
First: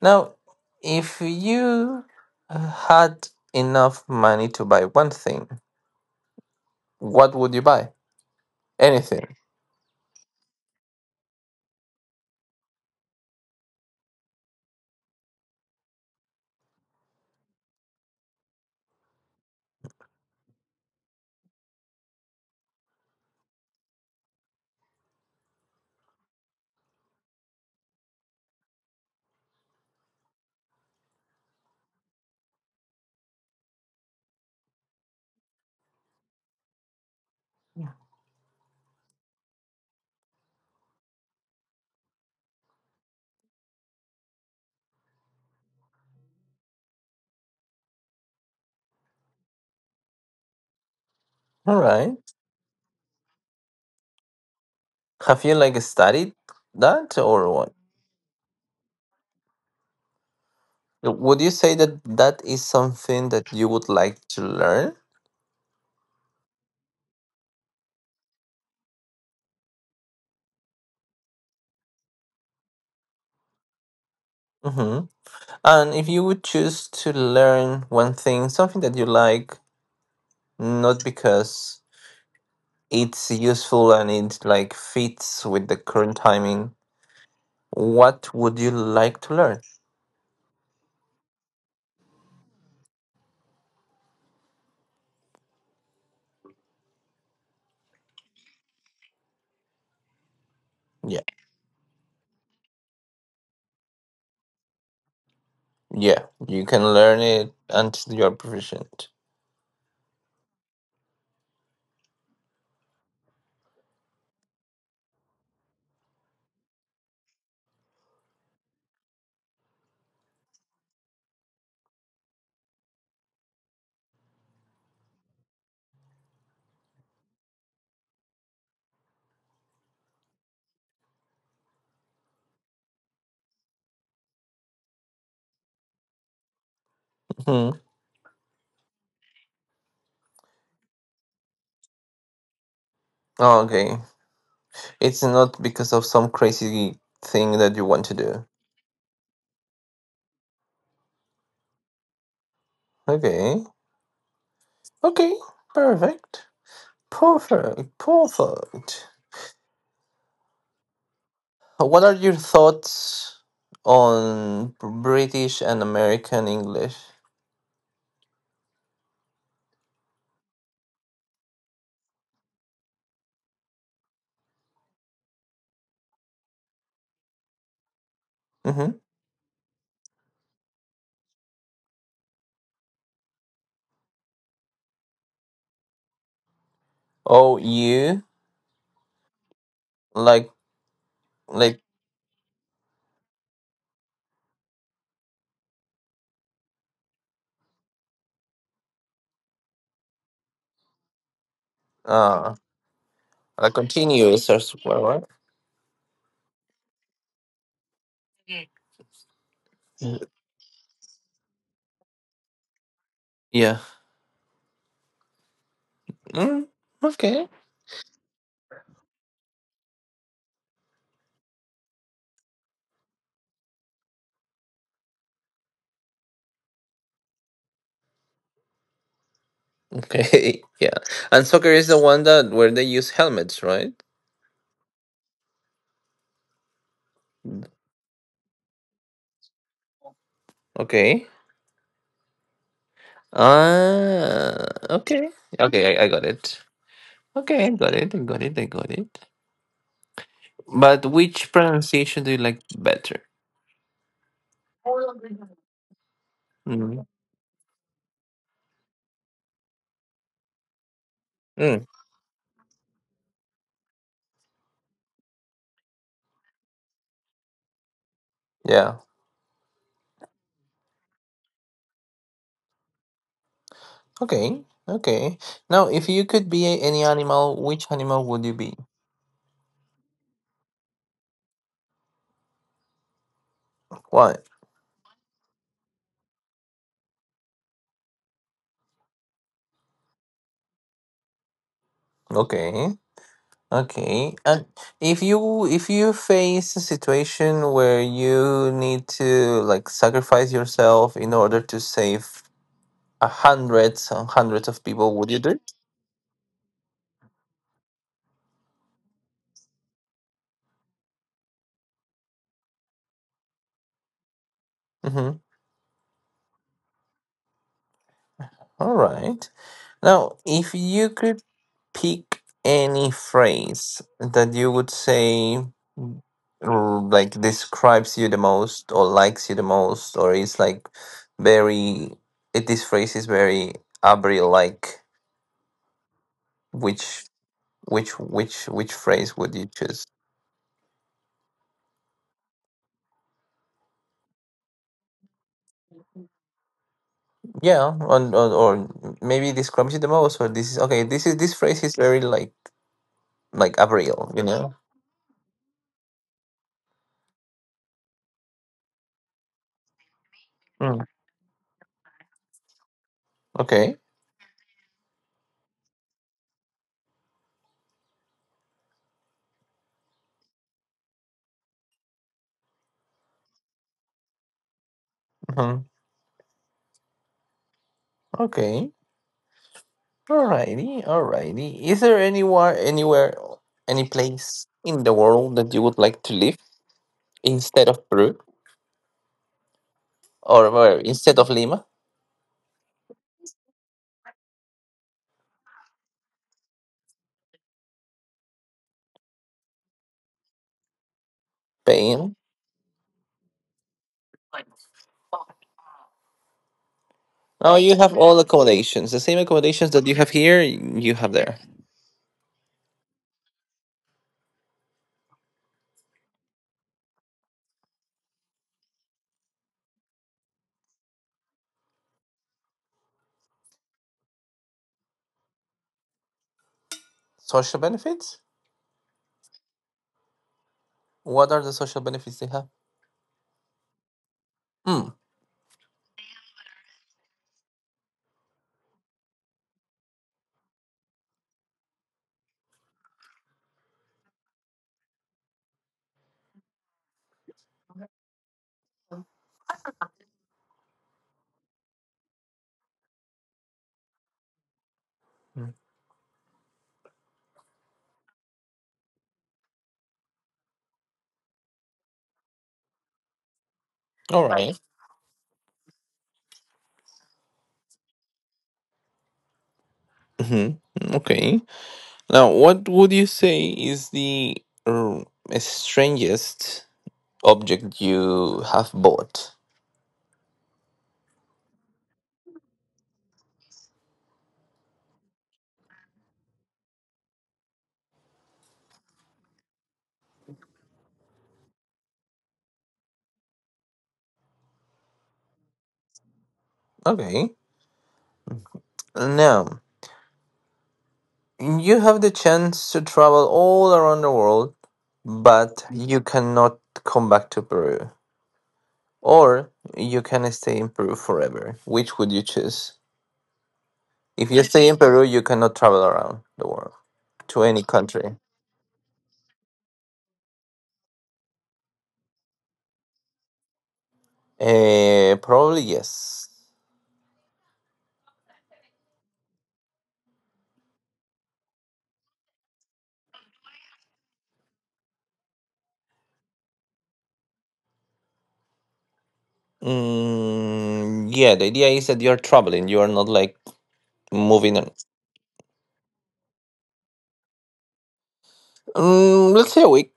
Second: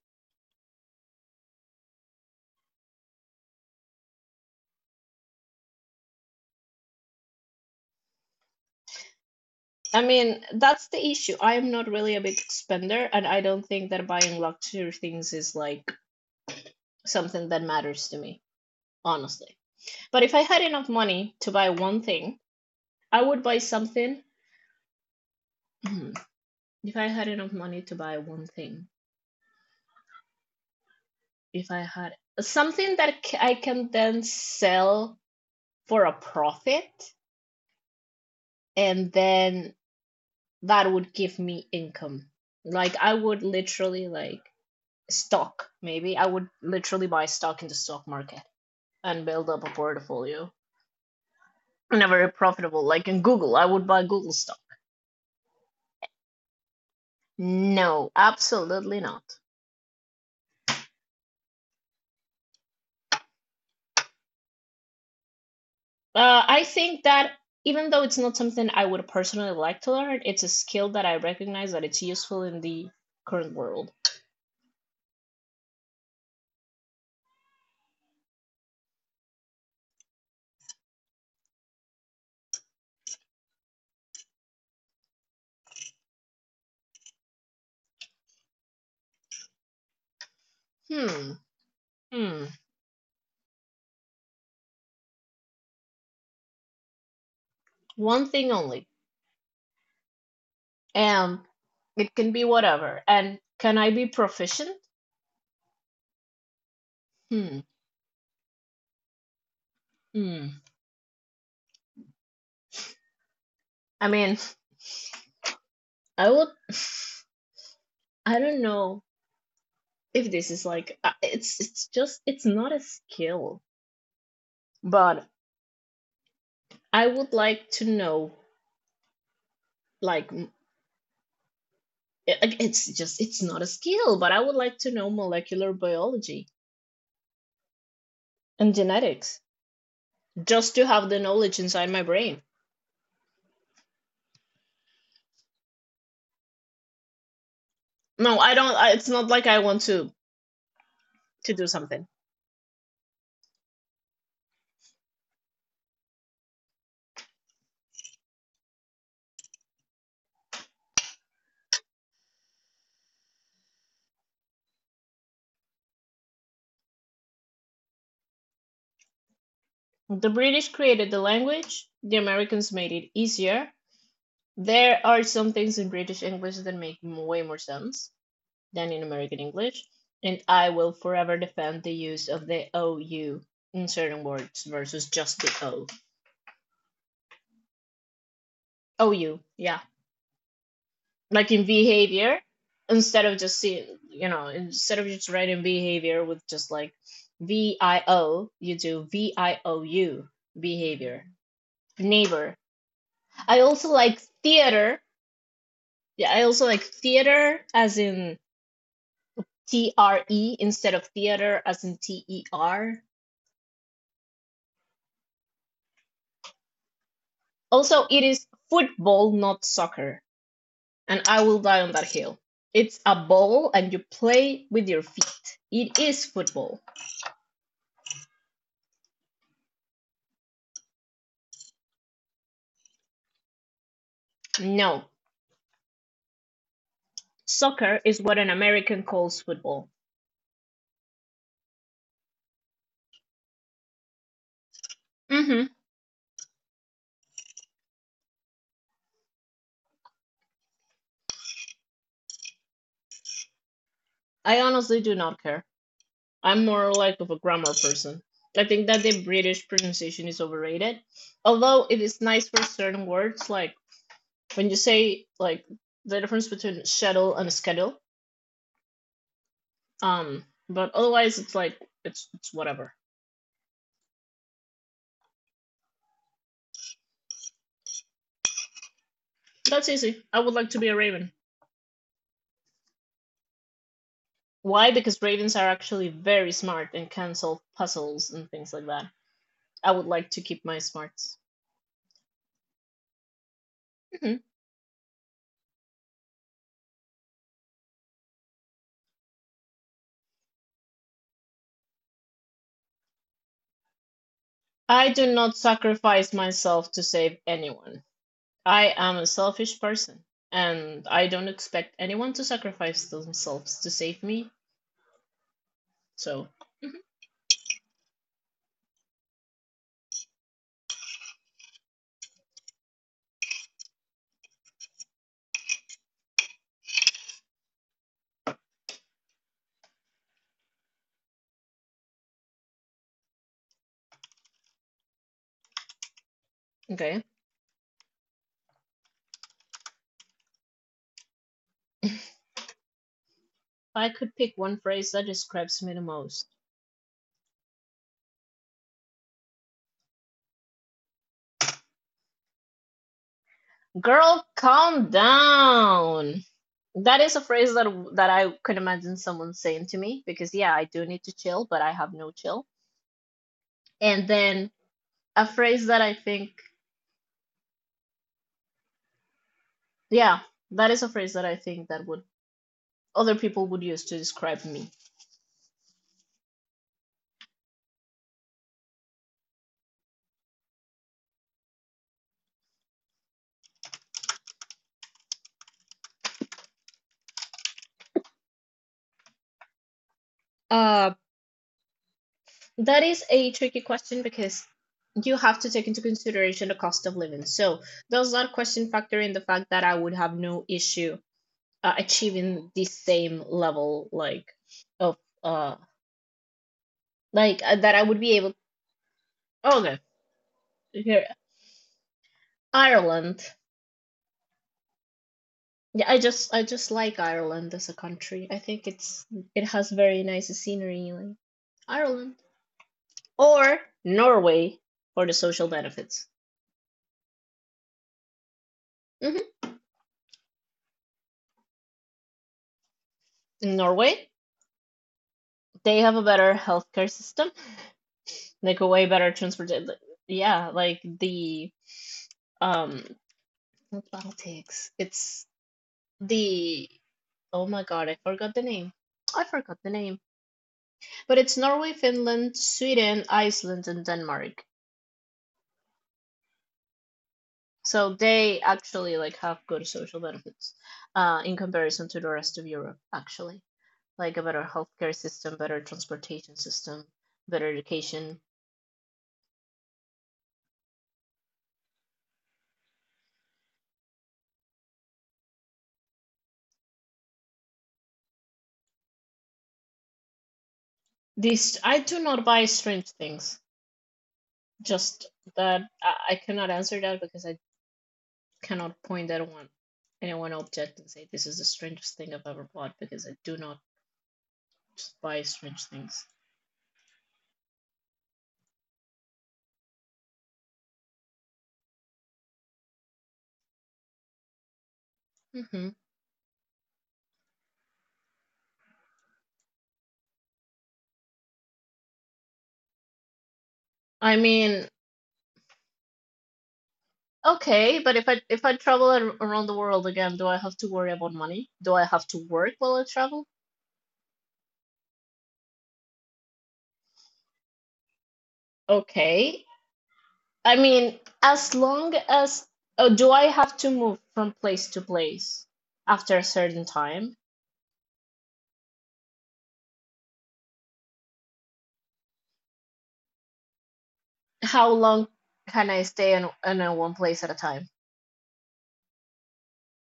Now, if you uh, had enough money to buy one thing, what would you buy? Anything.
I mean, that's the issue. I am not really a big spender, and I don't think that buying luxury things is like something that matters to me, honestly. But if I had enough money to buy one thing, I would buy something. If I had enough money to buy one thing, if I had something that I can then sell for a profit, and then that would give me income. Like, I would literally like stock, maybe I would literally buy stock in the stock market and build up a portfolio.
All
Not
right.
very profitable, like in Google I would buy Google stock.
Have you like studied that or what?
No, absolutely not.
Would you say that that is something that you would like to learn?
uh, I think that even though it's not something I would personally like to learn, it's a skill that I recognize that it's useful in the current world.
Mm-hmm. And if you would choose to learn one thing, something that you like, not because it's useful and it like fits with the current timing, what would you like to learn?
hmm hmm one thing only.
Yeah,
um it can be whatever and can I be proficient?
yeah, you can learn it
hmm
until you're proficient.
hmm I mean, I would I don't know if this is like, uh, it's it's just, it's not a skill, but I would like to know, like, it- like, it's just, it's not a skill but I would like to know molecular biology
Hmm.
and genetics just to have the knowledge inside my brain.
Oh, okay, it's not because of some crazy thing that you want to
No,
do.
I don't. I, it's not like I want to to do something.
Okay, okay, perfect, perfect, perfect. Uh, What are your thoughts on British and American English?
The British created the language, the Americans made it easier. There are some things in British English that make way more sense than
Mm-hmm.
in American English, and I will forever defend the use of the O U in certain words versus just the o.
Oh, you
O u, yeah.
like
Like in
like
behavior, instead of just seeing, you know, instead of just writing behavior with just like V I O, you do V I O U, behavior,
uh
neighbor. I
like
also like
continuous as
theater.
well, right?
Yeah, I also like theater as in T
Mm.
R E instead of theater as in T E R.
Yeah. Mm, okay.
Also, it is football, not soccer. And I will die on that hill. It's a ball and you play with your feet. It is football.
Okay. Yeah. And soccer is the one that where they use helmets, right?
No, soccer is what an American calls football.
Okay. Ah. Okay.
hmm
Okay. I, I got it. Okay. I got it. I got it. I got it. But which pronunciation do you like better?
I honestly do not care. I'm more
Mm.
like of a grammar person. I think that the British pronunciation is overrated.
Mm.
Although it is nice for certain words, like when you say like the difference between schedule and schedule.
Yeah.
Um, but otherwise it's like it's it's whatever.
Okay, okay. Now, if you could be a- any animal, which animal would you be?
That's easy. I would like to be a raven.
Why?
Why? Because ravens are actually very smart and can solve puzzles and things like that. I would like to keep my smarts.
Okay, okay.
Mhm.
And if you if you face a situation where you need to like sacrifice yourself in order to save a hundreds and hundreds of
I
people,
do
would you do
not
it?
sacrifice myself to save anyone. I am a selfish person, and I don't expect anyone to sacrifice themselves to save me.
Mm-hmm.
So, mhm.
All right. Now, if you could pick any phrase that you would say r- like describes you the most or likes you the most or is like very, it this phrase is very abri, like which
Okay.
which which which phrase would you choose?
If I could pick one phrase that describes me the most,
Yeah, on, on or maybe describes you the most or this is okay this is this phrase is very like like abriel, you
girl,
know.
calm down. That is a phrase that that I could imagine someone saying to me because yeah, I
Mm,
do need to chill, but I have no chill.
okay.
And then a phrase that I think, yeah, that is a phrase that I think that would, other people would use to describe me.
Mm-hmm. Okay. Alrighty, alrighty. Is there anywhere anywhere, any place in the world that you would like to live instead of Peru, or where
Uh,
instead of Lima?
that is a tricky question because you have to take into consideration the cost of living. So does that question factor in the fact that I would have no issue uh,
Spain.
achieving the same level, like, of uh like
Now
uh,
you
that I
have
would
all
be able.
accommodations, the same accommodations
Okay,
that you have here, you
here,
have there.
Ireland. Yeah, I just I just like Ireland as a country. I think it's it has very nice scenery, like Ireland or Norway for the social benefits.
Social benefits?
Hmm.
What are the social benefits they have?
In Norway,
Hmm.
they have a better healthcare system, like a way better transport. Yeah, like the um not politics. It's the oh my god, I forgot the name. I forgot the name. But it's Norway, Finland, Sweden, Iceland, and Denmark.
Mm.
So they actually like have good social benefits, uh, in comparison to the rest of Europe, actually. Like a
All
better
right.
healthcare system, better transportation system, better education.
Mm-hmm. Okay. Now, what would you say is the um, strangest object you have bought?
These, I do not buy strange things. Just that I, I cannot answer that because I cannot point at one, anyone object and say this is the strangest thing I've ever bought because I do not buy strange things.
Okay. Now, you have the chance to travel all around the world, but
Hmm.
you cannot come back to Peru. Or you can stay in Peru forever. Which would you choose?
I
If you stay
mean,
in Peru, you cannot travel around the world to any
okay, but if
country.
I if I travel ar- around the world again, do I have to worry about money? Do I have to work while I travel?
Uh, probably yes.
Okay. I mean, as long as, oh, do I have to move from place to place after a certain time?
Mm, yeah, the idea is that you're traveling. You are not like moving on.
How long can I stay in, in a one place at a time?
Mm, let's say a week.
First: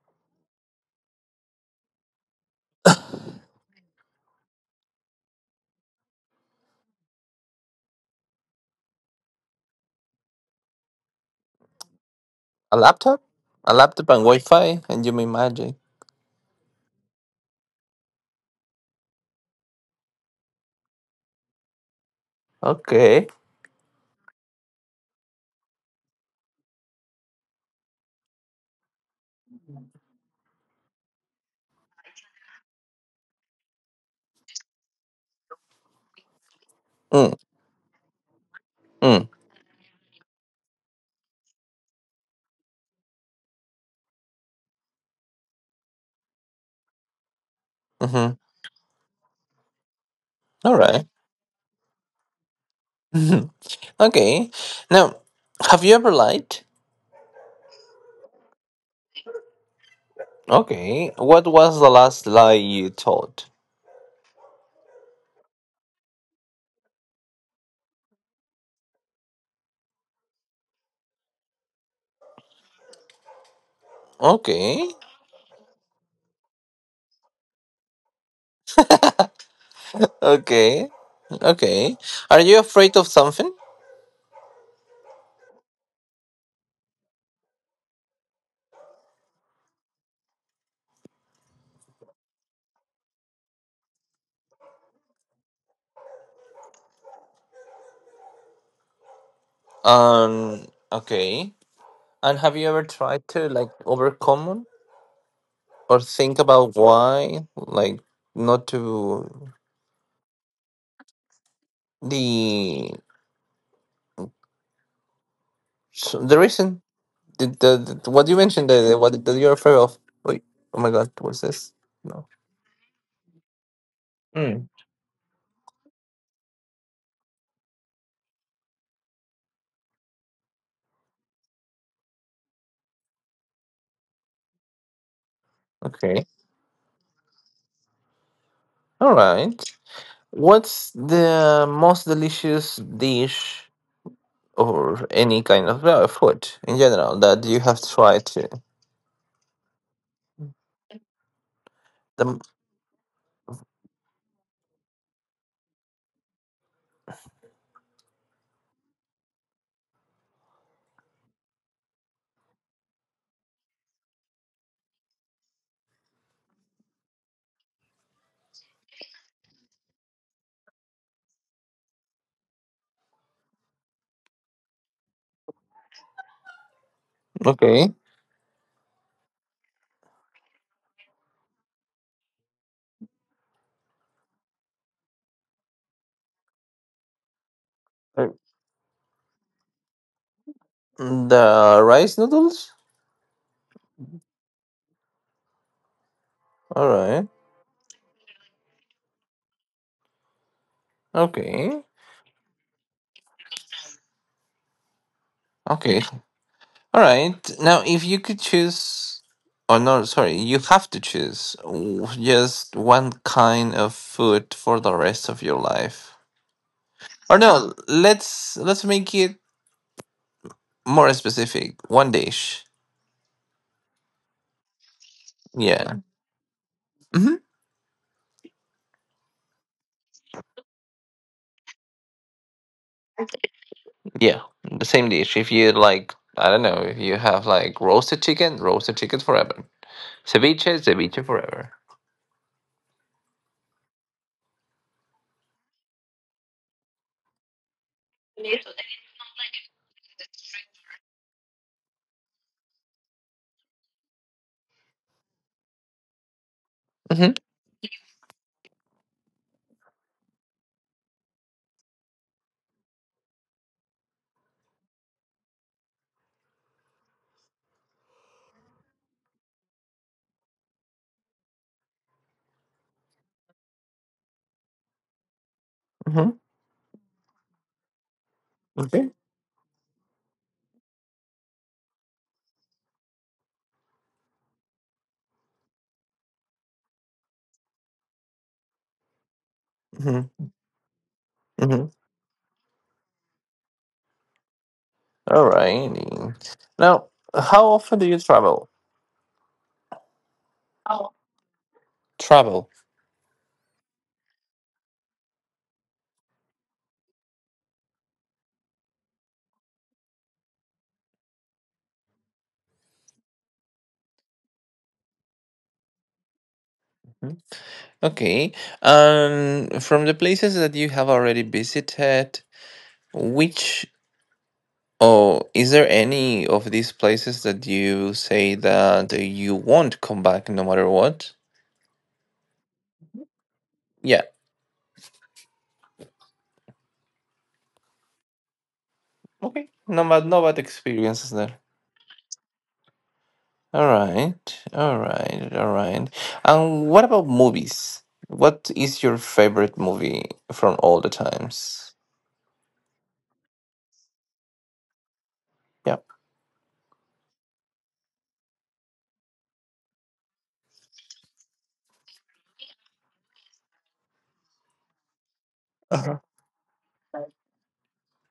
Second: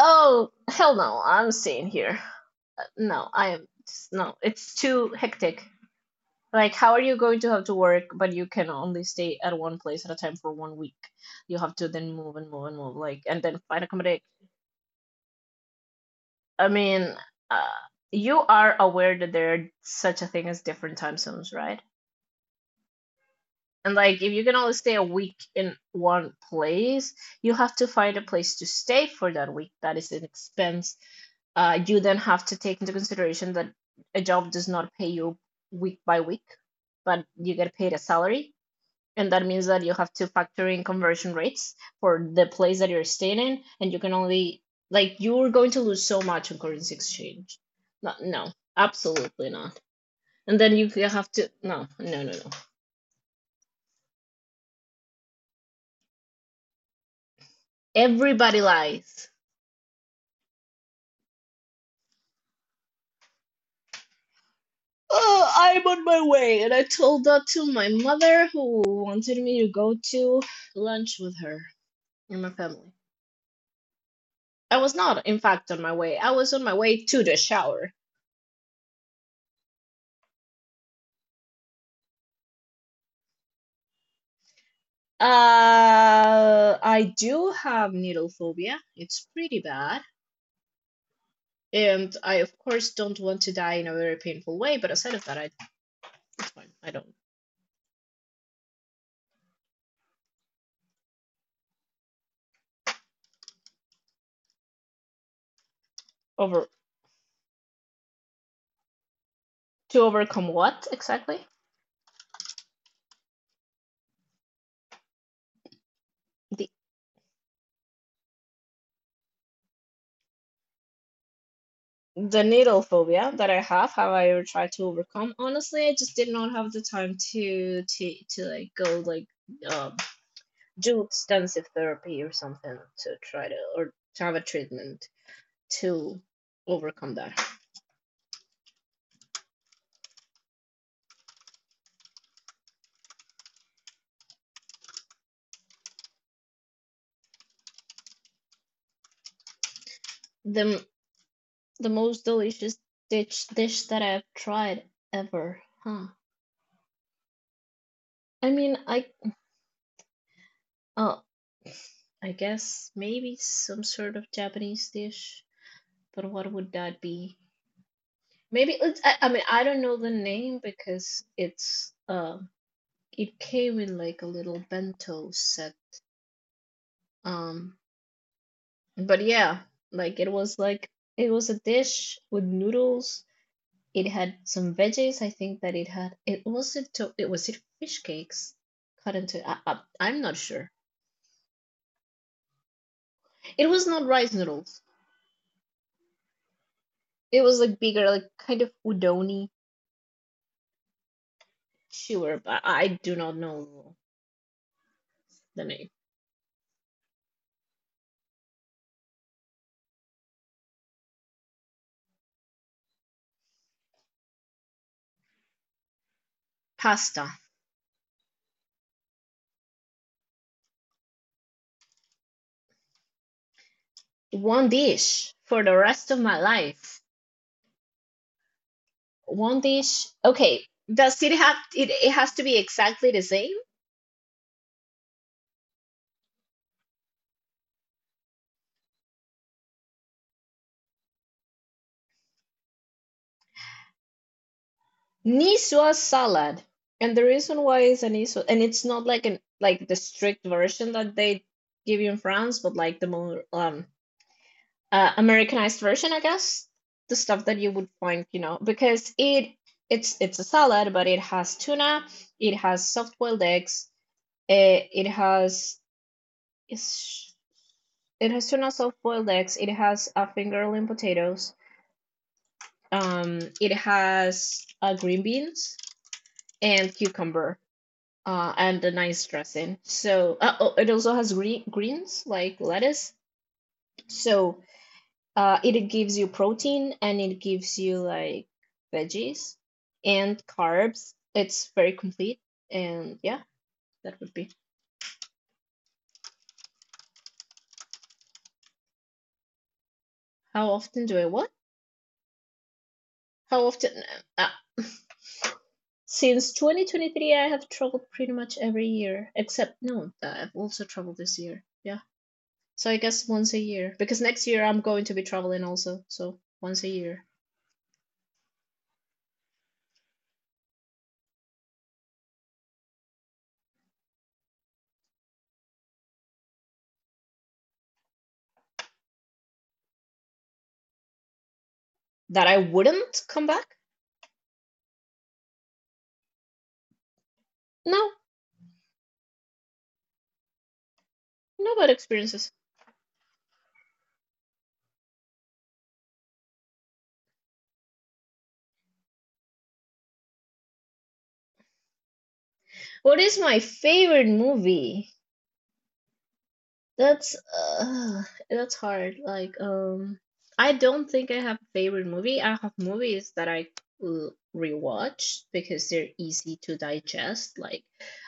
Oh, hell no, I'm staying here. Uh, No, I'm, no, it's too hectic. Like, how are you going to have to work, but you can only stay at one place at a time for one week? You have to then move and move
A
and move,
laptop,
like, and then
a
find
laptop and
accommodation.
Wi-Fi, and you make magic.
I mean, uh, you are aware that there are such a thing as different time zones, right?
Okay.
And like, if you can only stay a week in one place, you have to find a place to stay for that week. That is an expense. Uh, you then have to take into consideration that a job does not pay you week by week, but
Mm,
you get paid a salary,
mm,
and that means that you have to factor in conversion rates for the place that you're staying in, and you can only, like, you're going to lose so much on currency exchange. No,
mm-hmm.
no, absolutely not. And
All
then you
right.
have to, no no no no.
Okay. Now, have you ever lied?
Everybody lies.
Okay. What was the last lie you told?
Oh, I'm on my way, and I told that to my mother who wanted me to go to lunch with her and my family. I
Okay.
was not in fact on my way, I was on my way to the shower.
Okay. Okay. Are you afraid of something?
Uh, I do have needle phobia. It's pretty bad. And I, of course, don't want to die in a very painful way, but aside of that, I, it's fine. I don't.
Um. Okay. And have you ever tried to like overcome it or think
Over
about why, like, not to
To overcome what exactly?
the so the
The
reason the, the, the- what you mentioned the, the- what that you're afraid of? Wait. Oh my God. What's this? No.
the needle phobia that I have, have I ever
Mm,
tried to overcome? Honestly, I just did not have the time to to to like go, like, um do extensive therapy or something to try to, or to have a treatment to
okay.
overcome that.
All right. What's the most delicious dish or any kind of uh, food in general that you have tried to
The The most
the
delicious dish dish that I've tried ever, huh? I mean, I, uh, I guess maybe some sort of Japanese dish, but what would that be? Maybe it's, I, I mean, I don't know the name because it's uh, it came in like a little bento set. Um,
okay.
but yeah, like it was like it was a dish with noodles. It had some veggies. I think that it had. It was it. To, it was it fish
Uh,
cakes cut into. I, I, I'm not sure.
the rice noodles.
It was not rice noodles.
All right.
It was like bigger, like kind of udoni.
Okay.
Sure, but I do not know the name.
Okay, all right, now, if you could choose, oh no, sorry, you have to choose w- just one kind of food for the rest of your life,
Pasta.
or no, let's let's make it more specific, one dish.
One dish for the
Yeah.
rest of my life.
Mm-hmm.
One dish. Okay. Does it have? It, it has to be exactly the same.
Yeah, the same dish. If you like, I don't know, if you have like roasted chicken, roasted chicken forever. Ceviche, ceviche forever.
Niswa salad. And the reason why it's an Niswa, and it's not like an, like the strict version that they give you in France, but like the more um uh, Americanized version, I guess. The
Mm-hmm.
stuff that you would find, you know, because it it's it's a salad, but it has tuna, it has soft-boiled eggs, it, it has it's, it has tuna, soft-boiled eggs, it has a fingerling potatoes, um, it has uh, green beans
Mm-hmm.
and cucumber, uh, and a
Okay.
nice dressing. So uh, oh, it also has green, greens like lettuce. So uh, it gives you protein and it gives you, like, veggies and
Mm-hmm.
carbs. It's
Mm-hmm.
very complete. And yeah, that would be.
All righty. Now, how often do you travel?
How often
How?
do I what?
Travel.
How often? Uh, since twenty twenty-three, I have traveled pretty much every year, except no, I've also traveled this year. Yeah. So I guess once a year, because next year I'm going to be traveling also. So once a year.
Mhm. Okay. Um, from the places that you have already visited, which, or is there any of these places that you say that you won't come back no matter what?
That I wouldn't come back?
Yeah.
No,
Okay. No bad, no bad experiences there.
no bad experiences.
All right. All right. All right. And what about movies? What is your favorite movie from all the times?
What is my favorite movie?
Yeah.
That's uh, that's hard. Like, um, I don't think I have a favorite movie. I have movies that I, uh, rewatch because they're
Uh-huh.
easy to digest. Like,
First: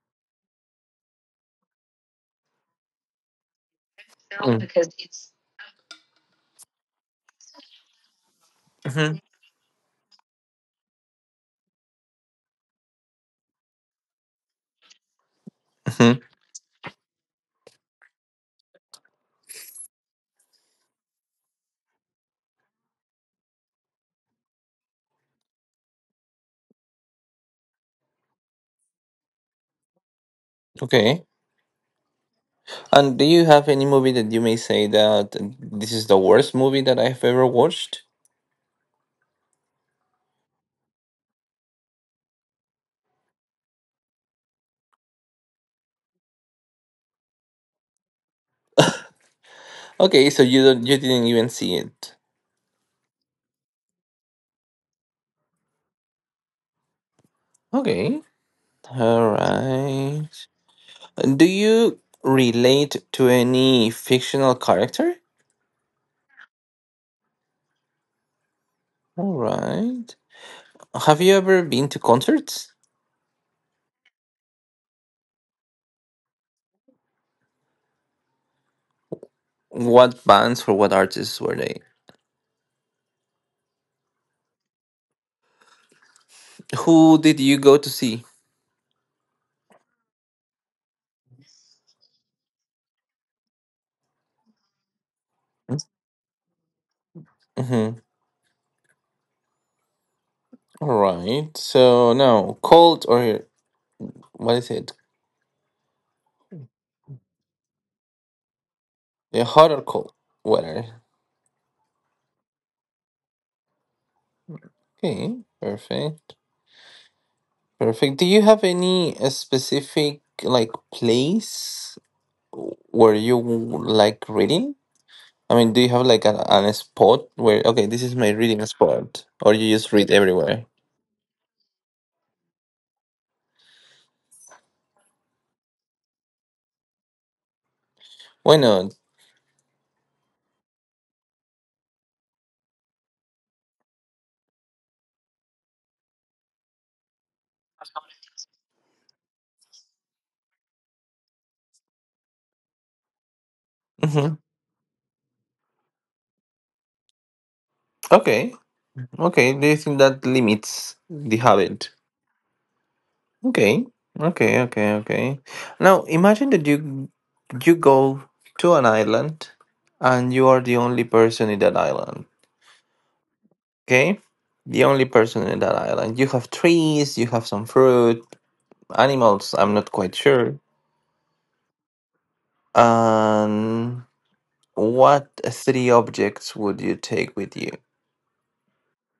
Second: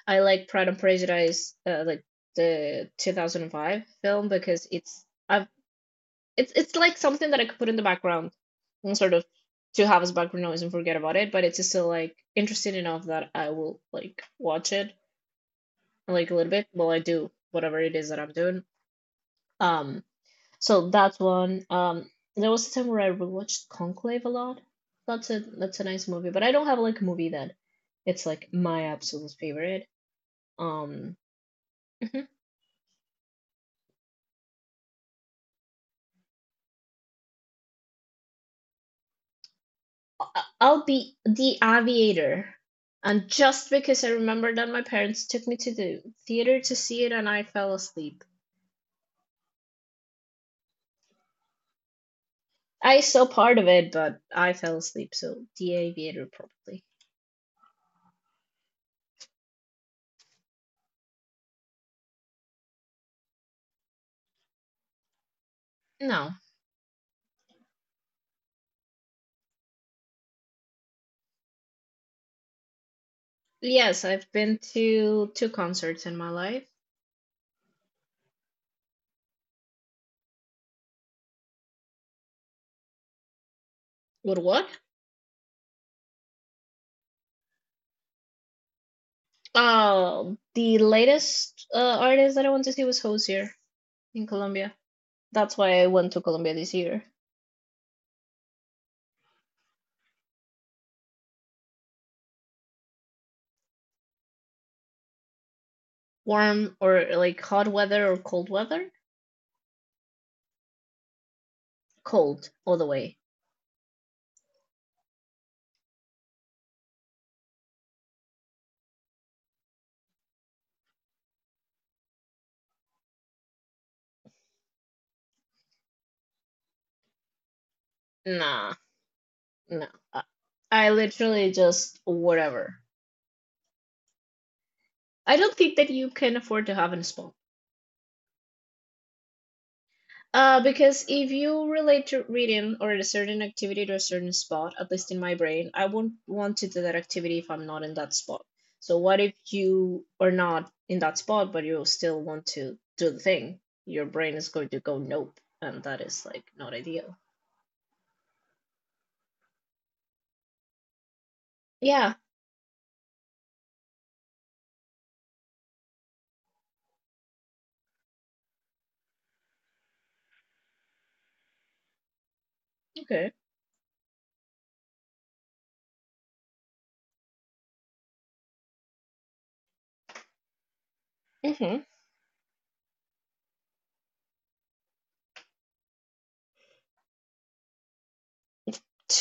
I like Pride and Prejudice, uh, like the two thousand five film because
Because
it's
it's.
I've it's it's like something that I could put in the background and sort
Hmm.
of to have as background noise and forget about it. But it's just still, like, interesting enough that I will like watch it
Hmm.
like a little bit while I do whatever it is that I'm doing. Um, so that's one. Um, there was a time where I rewatched Conclave a lot. That's a that's a nice movie, but I don't have like a movie that it's like my absolute favorite. Um,
Okay.
mhm.
And do you have any movie that you may say that this is the worst movie that I've ever watched?
I'll be the aviator. And just because I remember that my parents took me to the theater to see it and I fell asleep.
Okay, so you don't, you didn't even see it.
I saw part of it, but I fell asleep, so the aviator probably.
Okay. All right. Do you relate to any fictional character?
No.
All right. Have you ever been to concerts?
Yes, I've been to two concerts in my life.
What bands or what artists were they?
What what?
Who did you go to see?
Oh, the latest uh, artist that I went to see was Hozier in Colombia. That's why I went to Colombia this year.
Mm-hmm. All right. So now, cold or what is it?
Warm or like hot weather or cold weather?
Yeah, hot or cold weather.
Cold all the way.
Okay. Perfect. Perfect. Do you have any uh, specific like place where you like reading? I mean, do you have like an, an spot where okay, this is my reading
Nah.
spot, or you
No,
just read
I,
everywhere?
I literally just, whatever. I don't think that you can afford to have a spot.
Why not?
Uh, because if you relate to reading or a certain activity to a certain spot, at least in my brain, I won't want to do that activity if I'm not in that spot. So what if you are not in that spot, but you still want to do the thing? Your brain
Mm-hmm.
is going to go nope, and that is like not ideal.
Okay. Okay, do you think that limits the habit?
Yeah.
Okay, okay, okay, okay. Now imagine that you you go to an island and you are the only person in that island.
Okay.
Okay, the only person in that island. You have trees, you have some fruit, animals. I'm not quite sure.
Hmm.
And what three objects would you take with you?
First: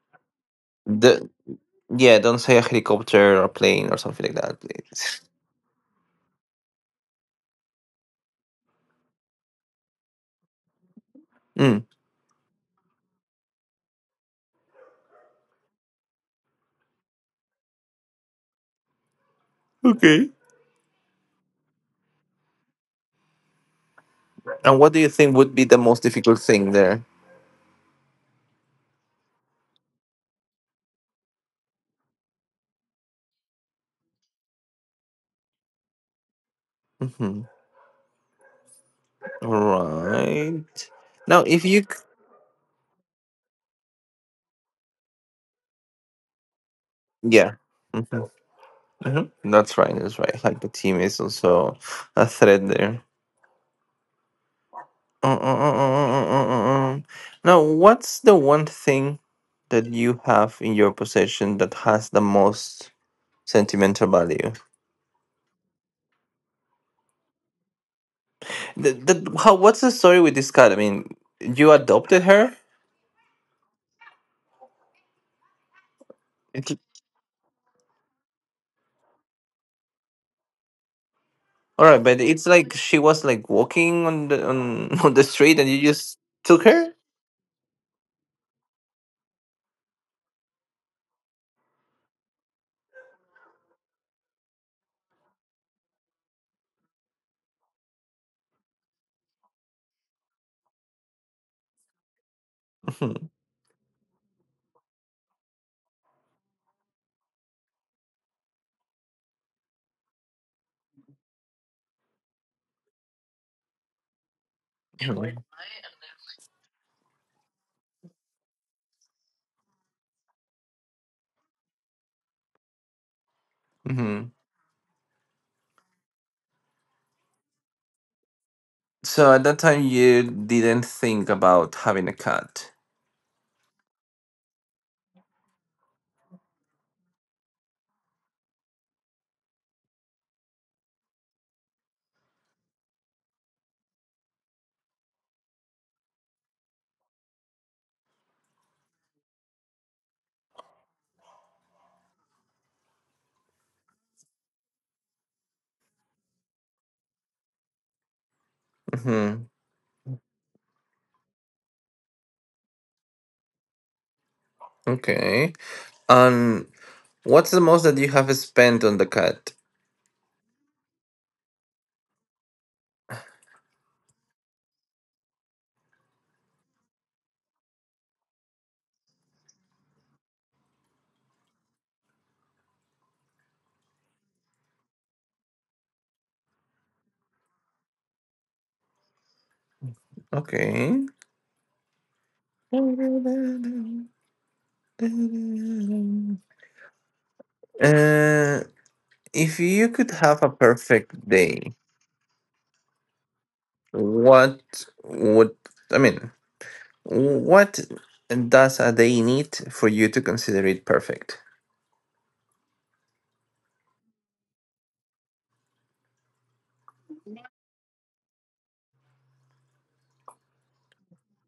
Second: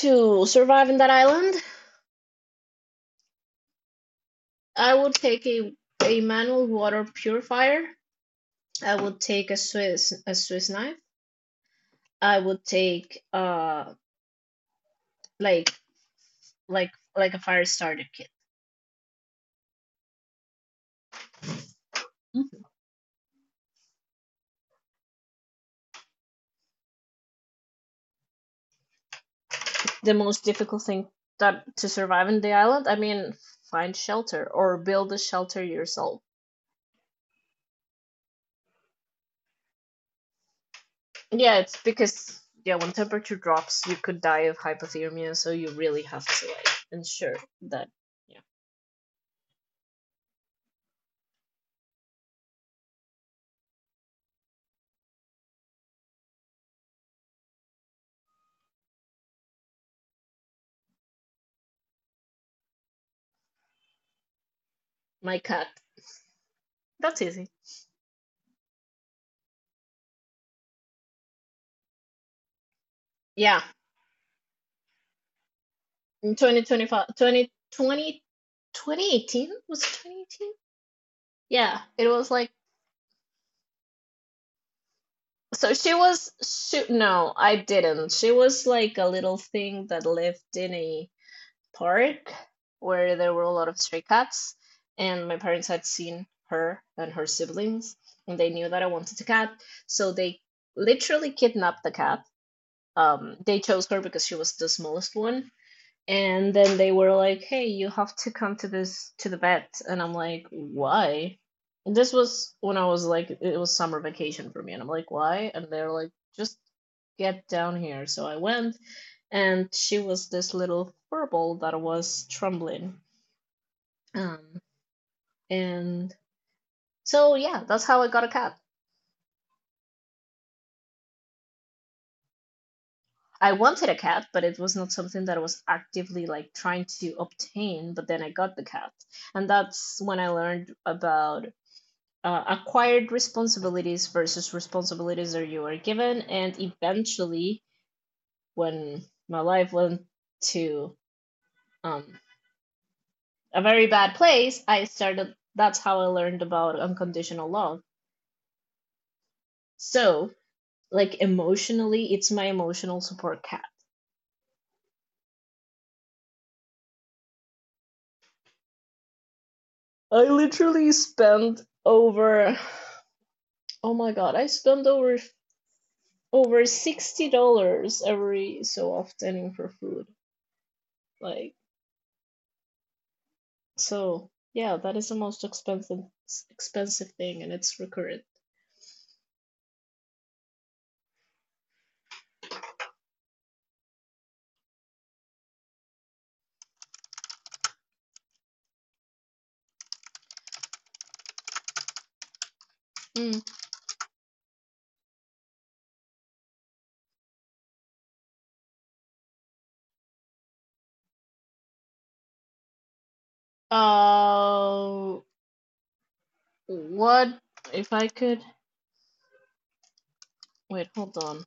To survive in that
The
island,
yeah, don't say a helicopter or plane or something like that,
I would
please.
take a a manual water purifier. I would take a Swiss, a Swiss knife.
Mm.
I would take uh like like like a fire starter kit.
Okay. And what do you think would be the most difficult thing there?
The most difficult thing, that to survive in the island, I mean, find shelter or build a shelter yourself.
Mhm. All right. Now,
Yeah,
if
it's
you, c-
because yeah, when temperature drops, you could die of hypothermia, so you really have to like ensure
yeah,
that,
hmm, hmm,
yeah.
that's right. That's right. Like the team is also a thread there. Uh, uh, uh, uh, uh, uh, uh. Now, what's the one thing that you have in your possession that has the most sentimental value?
My cat. That's easy.
The, the, how, what's the story with this cat? I mean, you adopted her?
Yeah. In 2025 2020 twenty eighteen, was it twenty eighteen? Yeah,
All right,
it
but
was
it's
like.
like she was like walking on the on, on the street and
So
you
she
just
was
took
she,
her.
no, I didn't. She was like a little thing that lived in a park where there were a lot of stray cats, and my parents had seen her and her siblings, and they knew that I wanted a cat, so they literally kidnapped the cat. Um, they chose her because she was the smallest one, and then they were like, hey, you have to come to this to the vet, and I'm like, why? And this was when I was like, it was summer vacation for me, and I'm like,
Mm-hmm.
why? And they're like, just get down here. So I went, and she was this little furball that was trembling,
Hmm.
um and so yeah, that's how I got a cat.
So at that time you didn't think about having a cat.
I wanted a cat, but it was not something that I was actively like trying to obtain, but then I got the cat, and that's when I learned about, uh, acquired responsibilities versus responsibilities that you were given, and eventually, when my life went to, um, a very bad place, I started, that's how I learned about unconditional love.
Hmm.
So, like, emotionally, it's my emotional support cat.
Okay. And what's the most that you have spent on the cat?
I literally spent over, oh my god, I spend over over sixty dollars every so often for food, like. So yeah, that is the most expensive expensive thing, and it's recurrent.
Okay. Uh, if you could have a perfect day,
Mm.
what would I mean? What does a day need for you to consider it perfect?
Uh, what if I could, wait? Hold on.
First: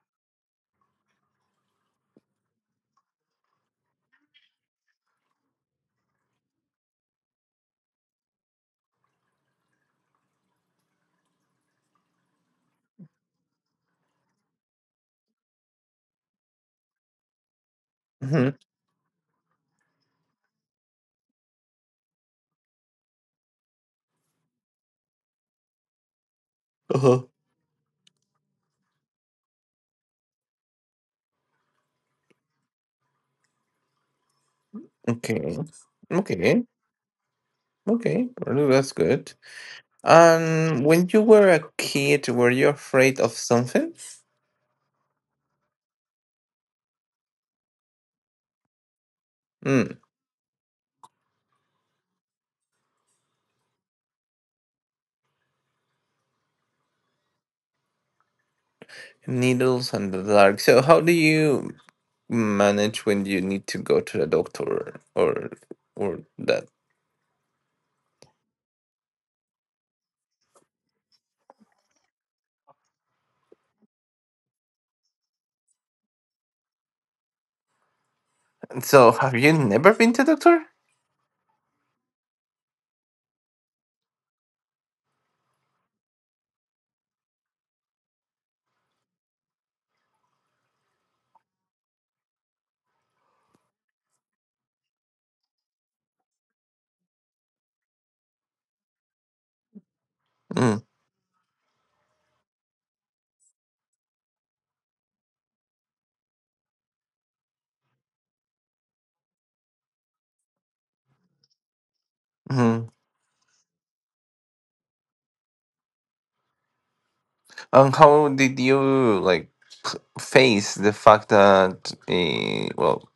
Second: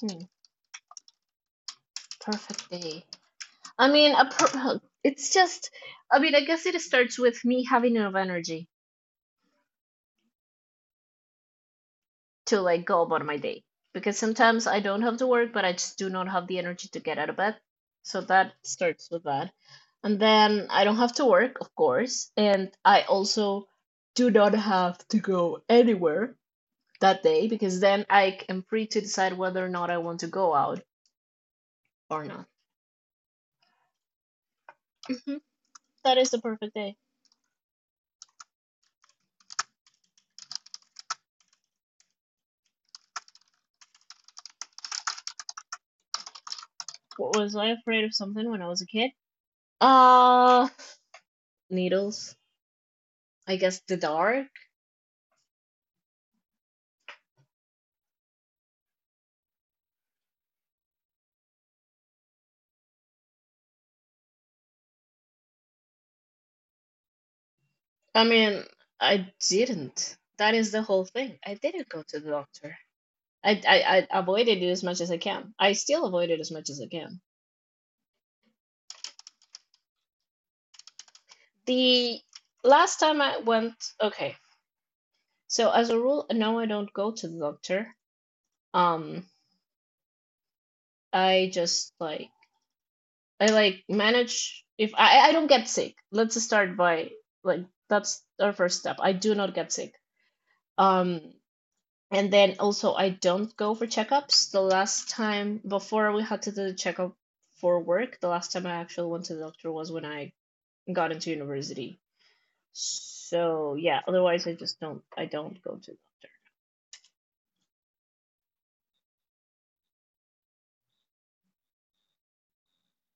Hmm. Perfect day. I mean, a per- it's just. I mean, I guess it starts with me having enough energy to like go about my day because sometimes I don't have to work, but I just do not have the energy to get out of bed. So
Hmm.
that starts with that. And then I don't have to work, of course, and I also do not have to go anywhere that
Uh-huh.
day because then I am free to decide whether or not I want to go out or not. Hmm
Okay.
That is the
Okay.
perfect day.
Okay. Well, that's good. Um, when you were a kid, were you afraid of something?
What was I afraid of something when I was a kid?
Mm,
Uh, Needles. I guess the dark.
needles and the dark. So how do you manage when you need to go to the doctor or or that?
I mean, I didn't. That is the whole thing. I didn't go to the doctor. I, I, I avoided it as much as I can. I still avoid it as much as I can.
So have you never been to doctor?
The last time I went, okay. So as a rule, no, I don't go to the doctor. Um, I just like I like manage if I I don't get sick. Let's start by like that's our first step. I do not get sick. Um, And then also, I don't go for checkups. The last time before we had to do the checkup for work, the last time I actually went to the doctor was when I got into university.
Mm-hmm.
So yeah, otherwise I just don't I don't go to the doctor.
And how did you like p- face the fact that uh, well,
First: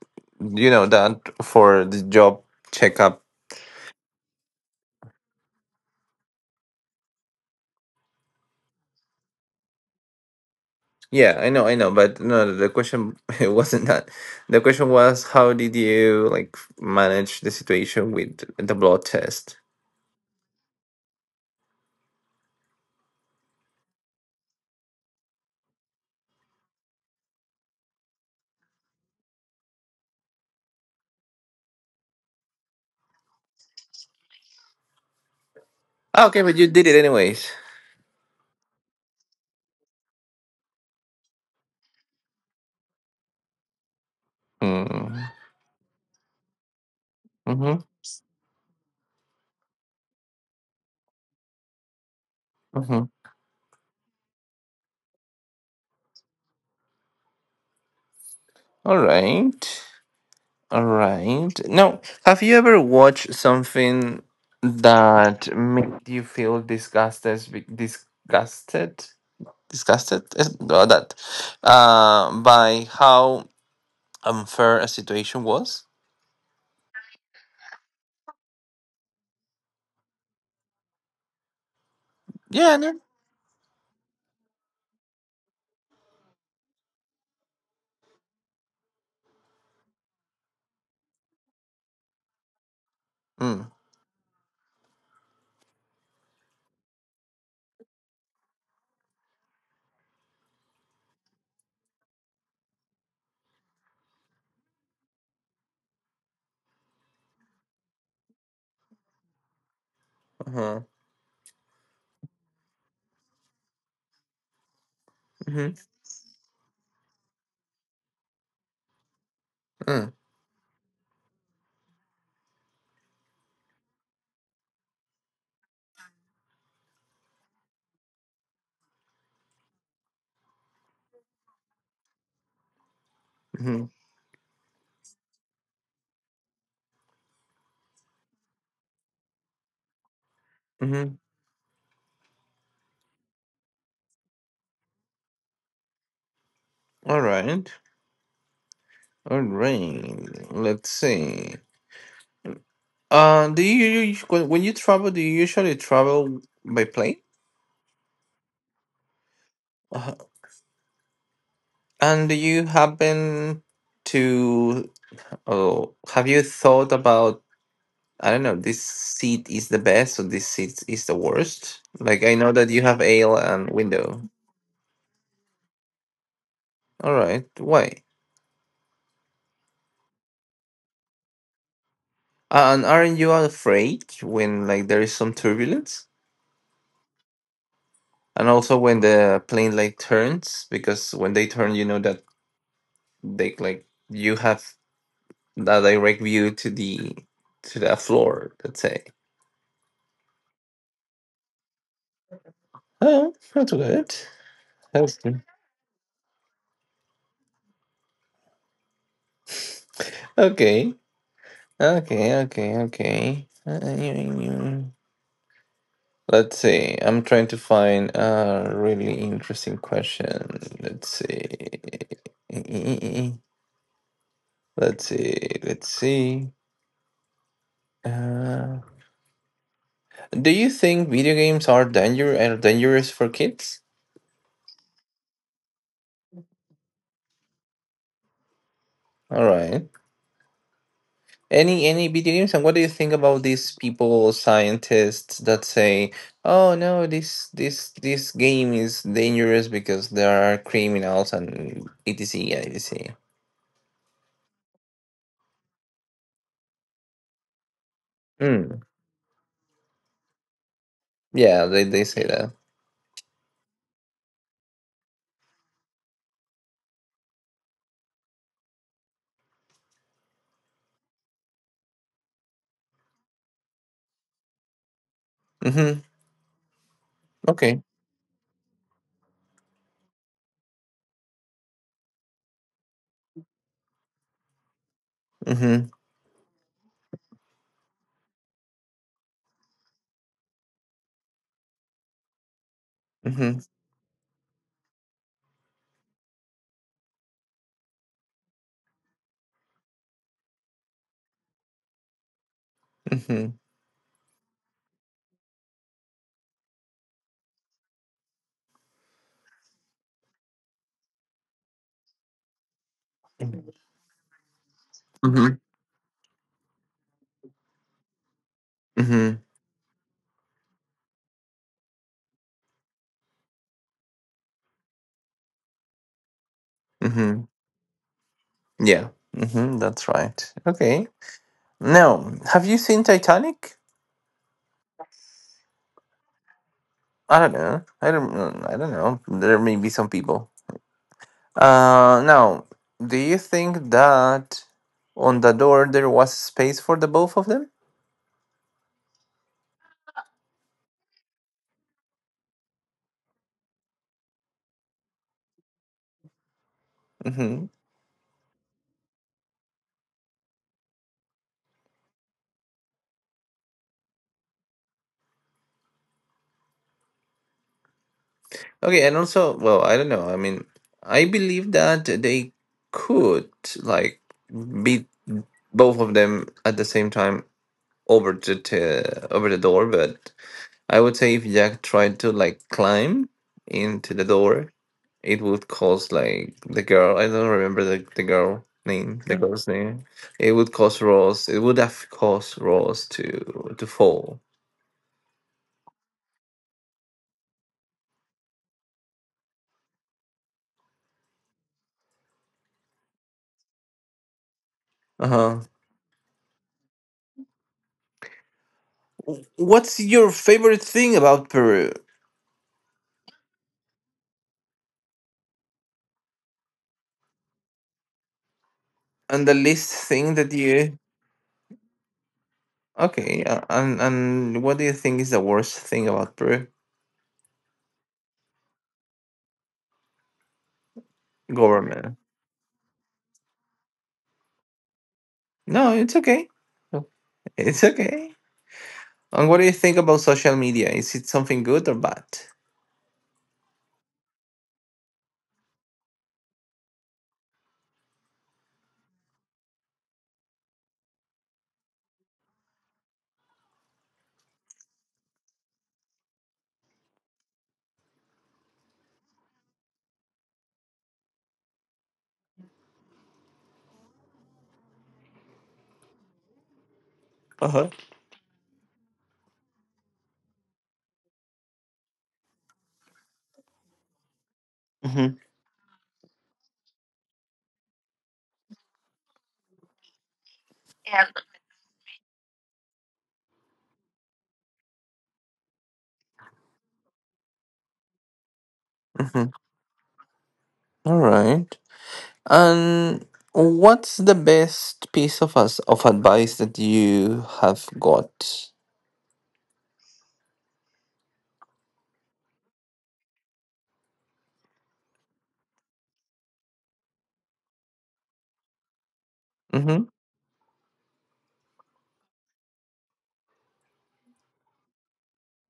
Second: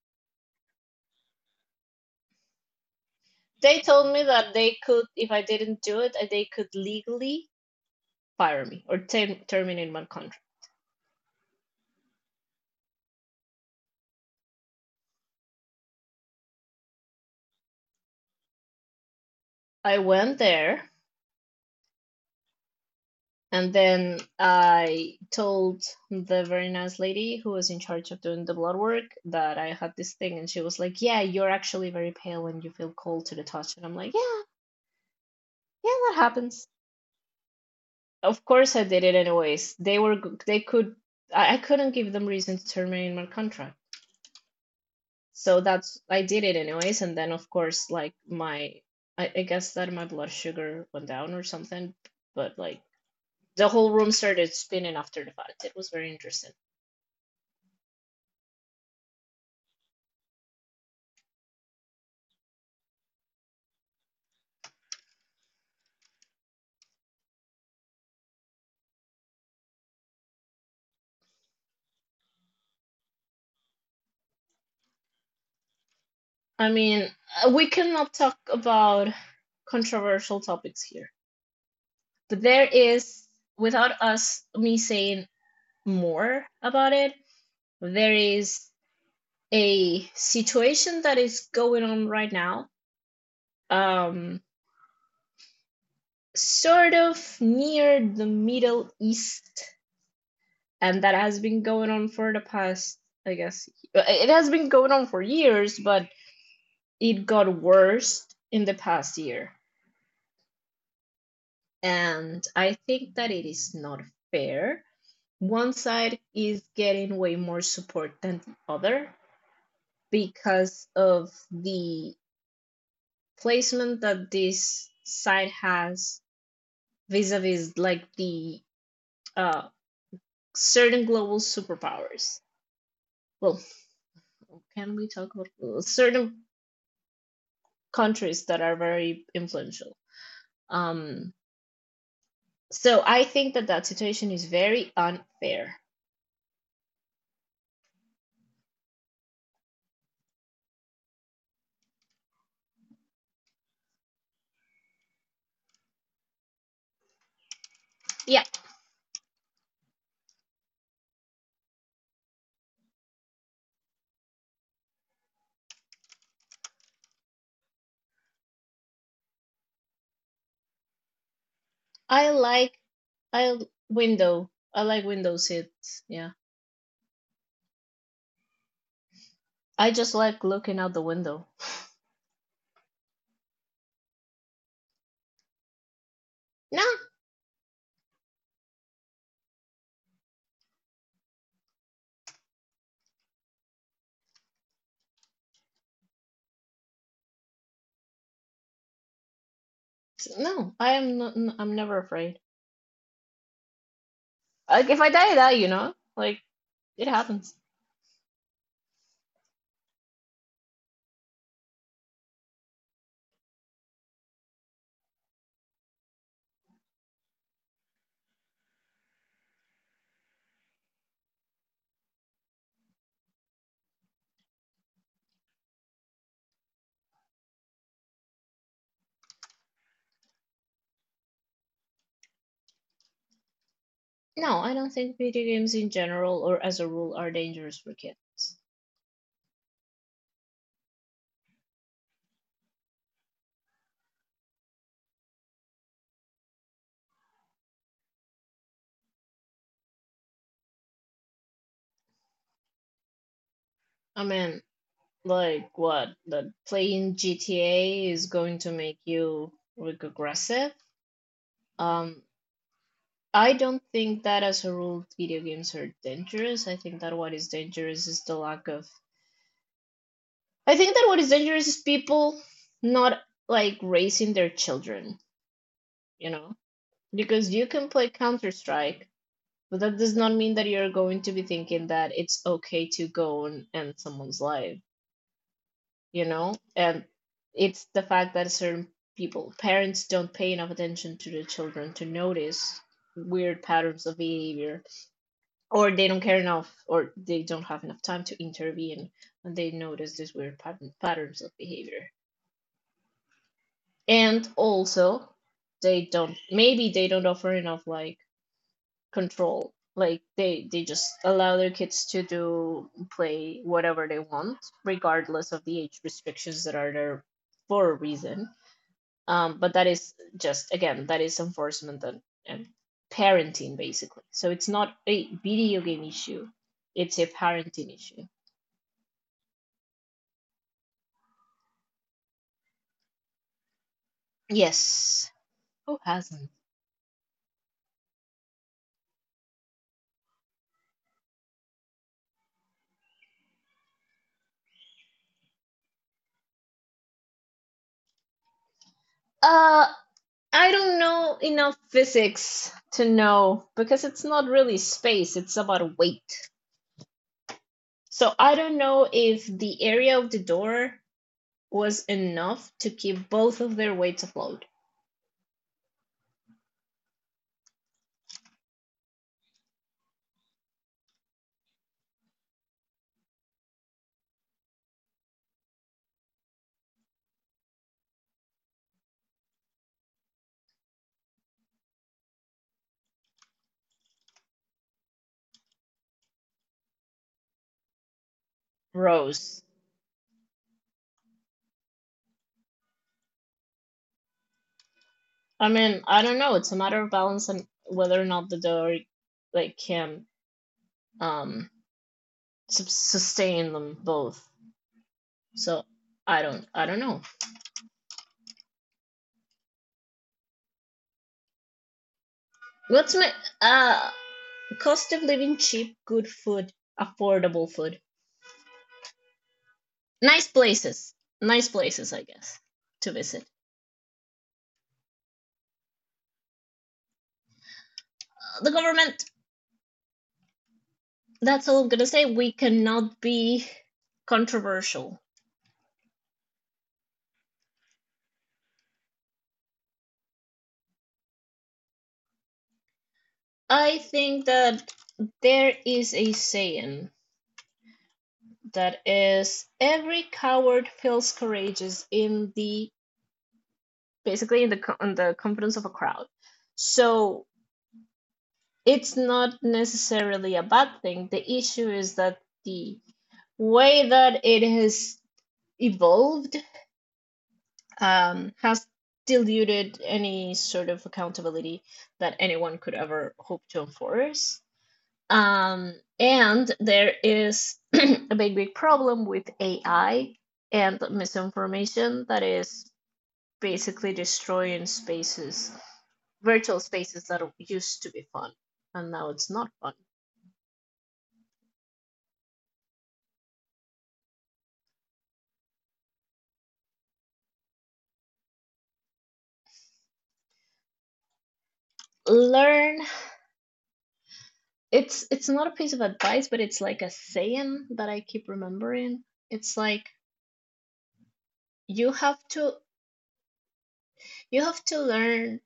you know that for the job checkup?
They told me that they could, if I didn't do it, uh, they could legally fire me or ter terminate my contract.
Yeah, I know, I know, but no, the question it wasn't that. The question was how did you like manage the situation with the blood test?
I went there and then I told the very nice lady who was in charge of doing the blood work that I had this thing, and she was like, "Yeah, you're actually very pale and you feel cold to the touch." And I'm like, "Yeah, yeah, that
Ah, okay, but you
happens."
did it anyways.
Of course, I did it anyways. They were they could I I couldn't give them reason to terminate my contract,
Mm.
so that's I did it anyways. And then of
Mm-hmm.
course, like my I, I guess that my blood sugar went down or something, but like
Mm-hmm.
the whole room started spinning after the fact. It was very interesting.
All right. All right. Now, have you ever watched something that made you feel disgusted, be- disgusted, disgusted Is- no, that uh, by how unfair a situation was?
I mean, uh, we cannot talk about controversial topics here, but there
Yeah. No?
is, without us, me saying more about it, there is a situation that is going on right now,
Mm,
um, sort of near the Middle East, and that has been going on for the past, I guess, it has been going on for years, but it got worse in the past year.
uh-huh.
And I think that it is not fair.
Mm-hmm.
One side is getting way more support than the other
Mm,
because of the placement that this side has vis a vis like the uh, certain global superpowers. Well,
mm-hmm.
can we talk about certain countries that are very influential?
Mm-hmm.
Um, so I think that that situation is very unfair.
All right. All right. Let's see. Uh, do you when when you travel? Do you usually travel by plane?
Yeah,
Uh, and do you happen to? Oh, have you thought about, I don't know, this seat is the best or this seat is the worst? Like,
I
I know that
like
you have ale
I
and window.
window. I like window seats. Yeah.
All right, why?
I just like looking out the window.
And aren't you afraid when like there is some turbulence?
No,
And also when the plane like turns, because when they turn, you know that they like you have a direct view to the to the floor, let's say.
no. I am not, i I'm never afraid.
Oh, that's good.
Like if I
That's
die, I
good.
die, you know? Like it happens.
Okay. Okay, okay, okay. Uh, yeah, yeah. Let's see. I'm trying to find a really interesting question. Let's see. Let's see. Let's see. Uh, do you think video games are danger are dangerous for kids?
No, I don't think video games in general or as a rule are dangerous for kids.
All right. Any any video games? And what do you think about these people, scientists that say, "Oh no, this this this game is dangerous because there are criminals and etc et cetera"
I mean, like what? That playing G T A is going to
Mm.
make you like aggressive.
Yeah, they they say
Um,
that.
I don't think that as a rule video games are dangerous. I think that what is dangerous is the lack of I think that what is dangerous is people not like raising their children,
Mm-hmm.
you know, because you
Okay.
can play Counter Strike, but that does not mean that you're going to be thinking that it's okay to go and end someone's life,
Mhm.
you know, and it's the fact that certain people, parents, don't pay enough attention to their children to notice
Mhm.
weird patterns of behavior, or they don't care enough, or they don't have enough time to intervene when they notice these weird pat- patterns of behavior.
Mhm.
And also they don't maybe they don't offer enough like control like they they just allow their kids to do play whatever they want regardless
Mhm.
of the age restrictions that are there for a reason.
Mhm.
um but that is just again that is enforcement and, and parenting basically, so it's not a video game issue, it's a
Mhm.
parenting issue.
Yeah. Mhm. That's right. Okay. Now, have you seen Titanic?
Yes, who hasn't?
I don't know. I don't. Mm, I don't know. There may be some people. Uh. Now, do you think that on the door there was space for the both of them?
uh I don't know enough physics to know because it's not really space, it's about weight.
Mhm.
So I don't know if the area of the door was enough to keep both of their weights afloat.
Okay. And also, well, I don't know. I mean, I believe that they could like be both of them at the same time over the t- over the door, but I would say if Jack tried to like climb into the door, it would cause like the girl. I don't remember the, the girl name, the
Rose.
girl's name. It would cause Ross. It would have caused Ross to to fall.
I mean, I don't know. It's a matter of balance and whether or not the door like can um sustain them both.
Uh huh.
So I don't I don't know.
What's your favorite thing about Peru?
What's my uh cost of living cheap, good food, affordable food?
And the least thing
nice
that you
places, Nice places, I guess, to
okay,
visit.
uh, and and what do you think is the worst thing about Peru
Uh, The government, that's all I'm gonna
government?
say. We cannot be controversial.
No, it's okay. It's okay. And what do you think about social media? Is it something good or bad?
I think that there is a saying that is every coward feels courageous in the basically in the co- in the confidence of a crowd. So it's not necessarily a bad thing. The issue is that the way that it has evolved,
Uh huh.
um, has diluted any sort of accountability that anyone could ever hope to enforce.
Hmm.
Um, and there is a big, big problem with A I and misinformation that is basically destroying spaces, virtual spaces that used to be fun, and now
Mm-hmm.
it's not fun.
All right. And what's the best piece of us of advice that you have got?
Learn. It's it's not a piece of advice, but it's like a saying that I keep remembering. It's
Mm-hmm.
like you have to you have to learn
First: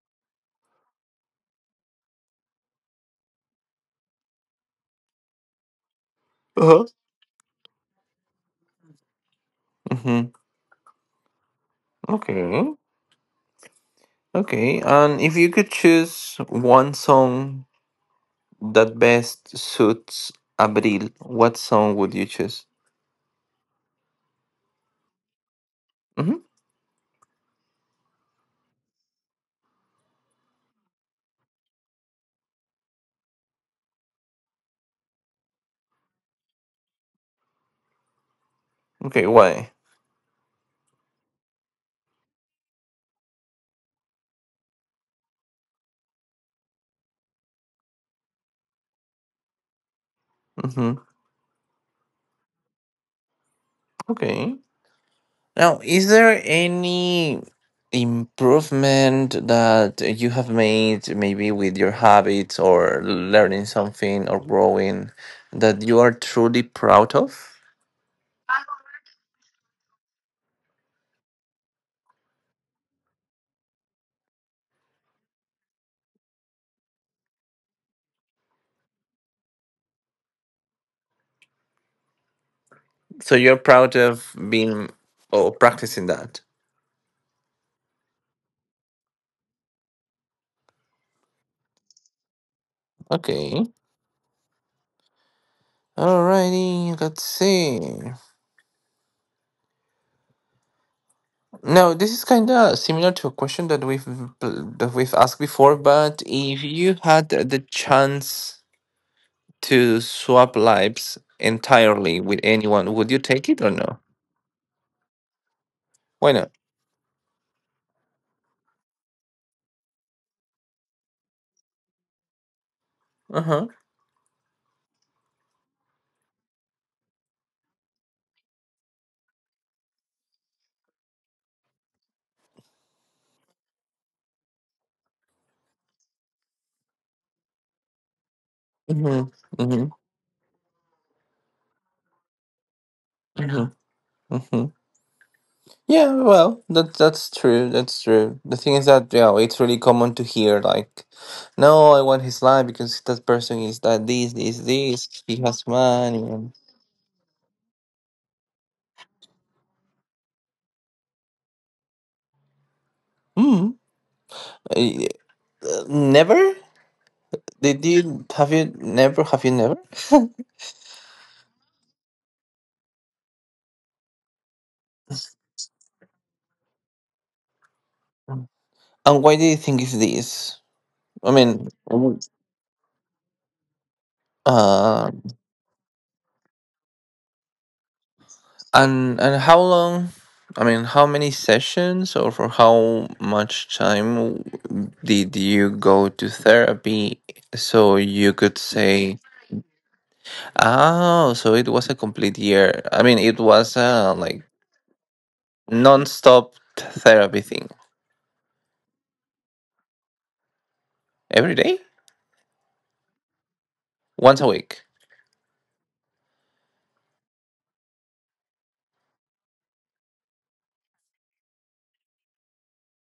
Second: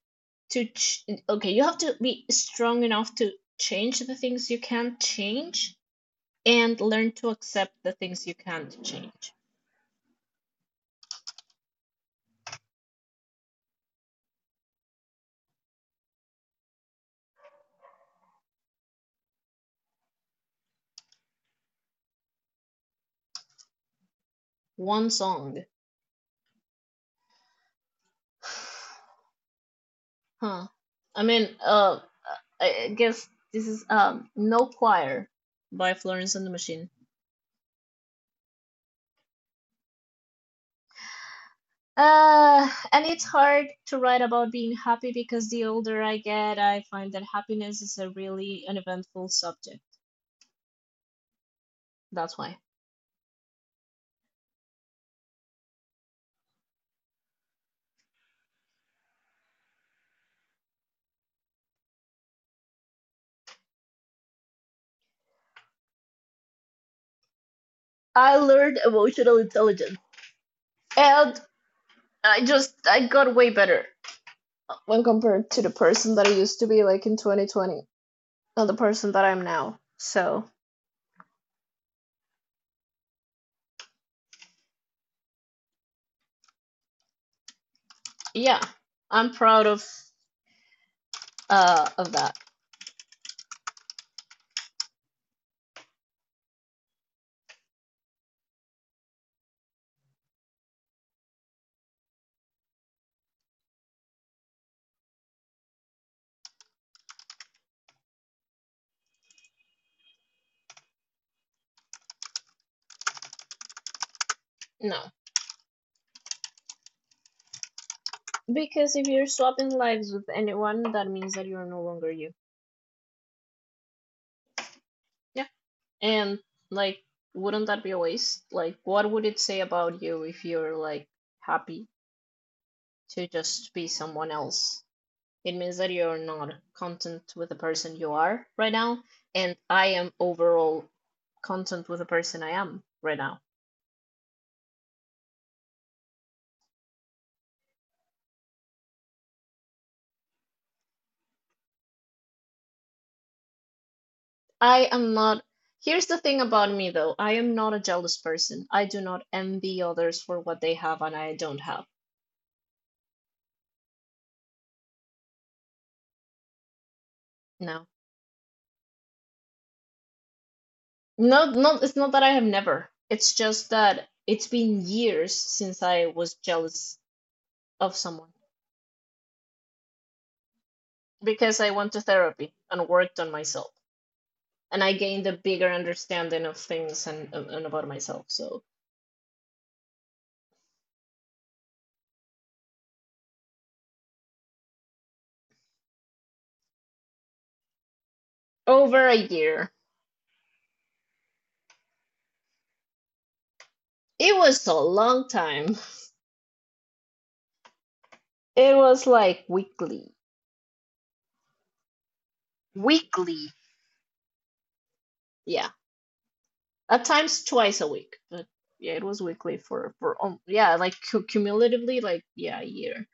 to ch- okay you have to be strong enough to change the things you can't change
Uh
and
huh.
learn to accept the things you can't change.
Mm-hmm. Okay. Okay. And if you could choose one song that best suits Abril, what song would you choose?
One song.
Mm-hmm.
huh i mean uh i I guess this is um No Choir by Florence and the Machine.
Okay. Why?
uh and it's hard to write about being happy because the older I get I find that happiness is a really uneventful subject.
Mm-hmm.
That's why.
Okay. Now, is there any improvement that you have made, maybe with your habits or learning something or growing, that you are truly proud of?
I learned emotional intelligence. And I just I got way better when compared to the person that I used to be like in twenty twenty and the person that I'm now. So
So you're proud of being or practicing that.
yeah, I'm proud of uh of that.
Okay. Alrighty, let's see. Now, this is kind of similar to a question that we've that we've asked before, but if you had the chance to swap lives entirely with anyone, would you take it or no?
No,
Why not?
because if you're swapping lives with anyone, that means that you're no longer you.
Uh huh.
Yeah, and like wouldn't that be a waste? Like, what would it say about you if you're like happy to just be someone else? It means that you're not content with the person you are right now,
Mhm.
and I
Mhm.
am overall content with the person I am right now.
Mhm. Mhm. Yeah. Well, that that's true. That's true. The thing is that yeah, it's really common to hear like, no, I want his life because that person is that this this
I
this.
am
He
not.
has
Here's the
money.
thing
And...
about me though. I am not a jealous person. I do not envy others for what they have and I don't have.
Hmm. I- uh, never. Did
No.
you have you never have you never?
No, no, it's not that I have never. It's just that it's been years since I was jealous of someone
And why do you think it's this? I
because
mean,
I went to therapy and worked on myself. And I
uh,
gained a bigger understanding of things and, and about myself. So
And and how long? I mean, how many sessions or for how much time did you go to therapy so you could
over a
say,
year.
oh, so it was a complete year. I mean, it was a
It
like
was a long time.
non-stop therapy thing
It was like weekly.
every day,
Weekly.
once a week.
Yeah. At times twice a week. But yeah, it was weekly for for um, yeah, like cumulatively like yeah, a year.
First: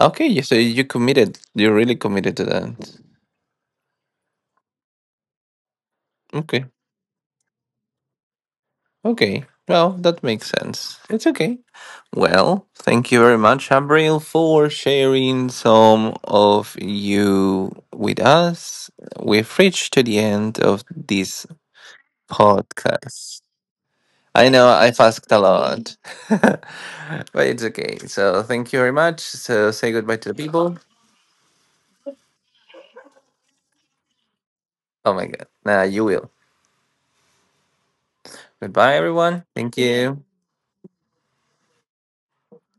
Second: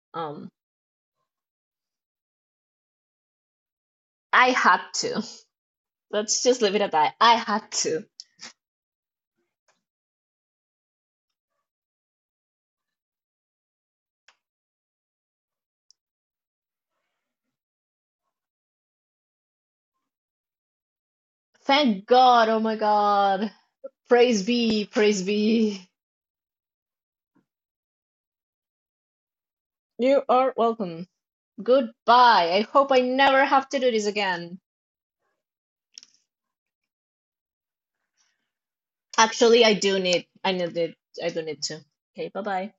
Okay, you-
Um
so you committed. You really committed to that.
I had to. Let's just
Okay.
leave it at that. I had to.
Okay. Well, that makes sense. It's okay. Well, thank you very much, Abril, for sharing some of you with us. We've reached to the end of this
Thank God. Oh my
podcast.
God. Praise
I know
be.
I've
Praise
asked a
be.
lot, but it's okay. So thank you very much. So say goodbye
You
to the
are
people.
welcome. Goodbye. I hope I never have to do this again.
Oh my God. Nah, you will. Goodbye, everyone.
Actually, I
Thank
do
you.
need I need it. I do need to. Okay, bye-bye.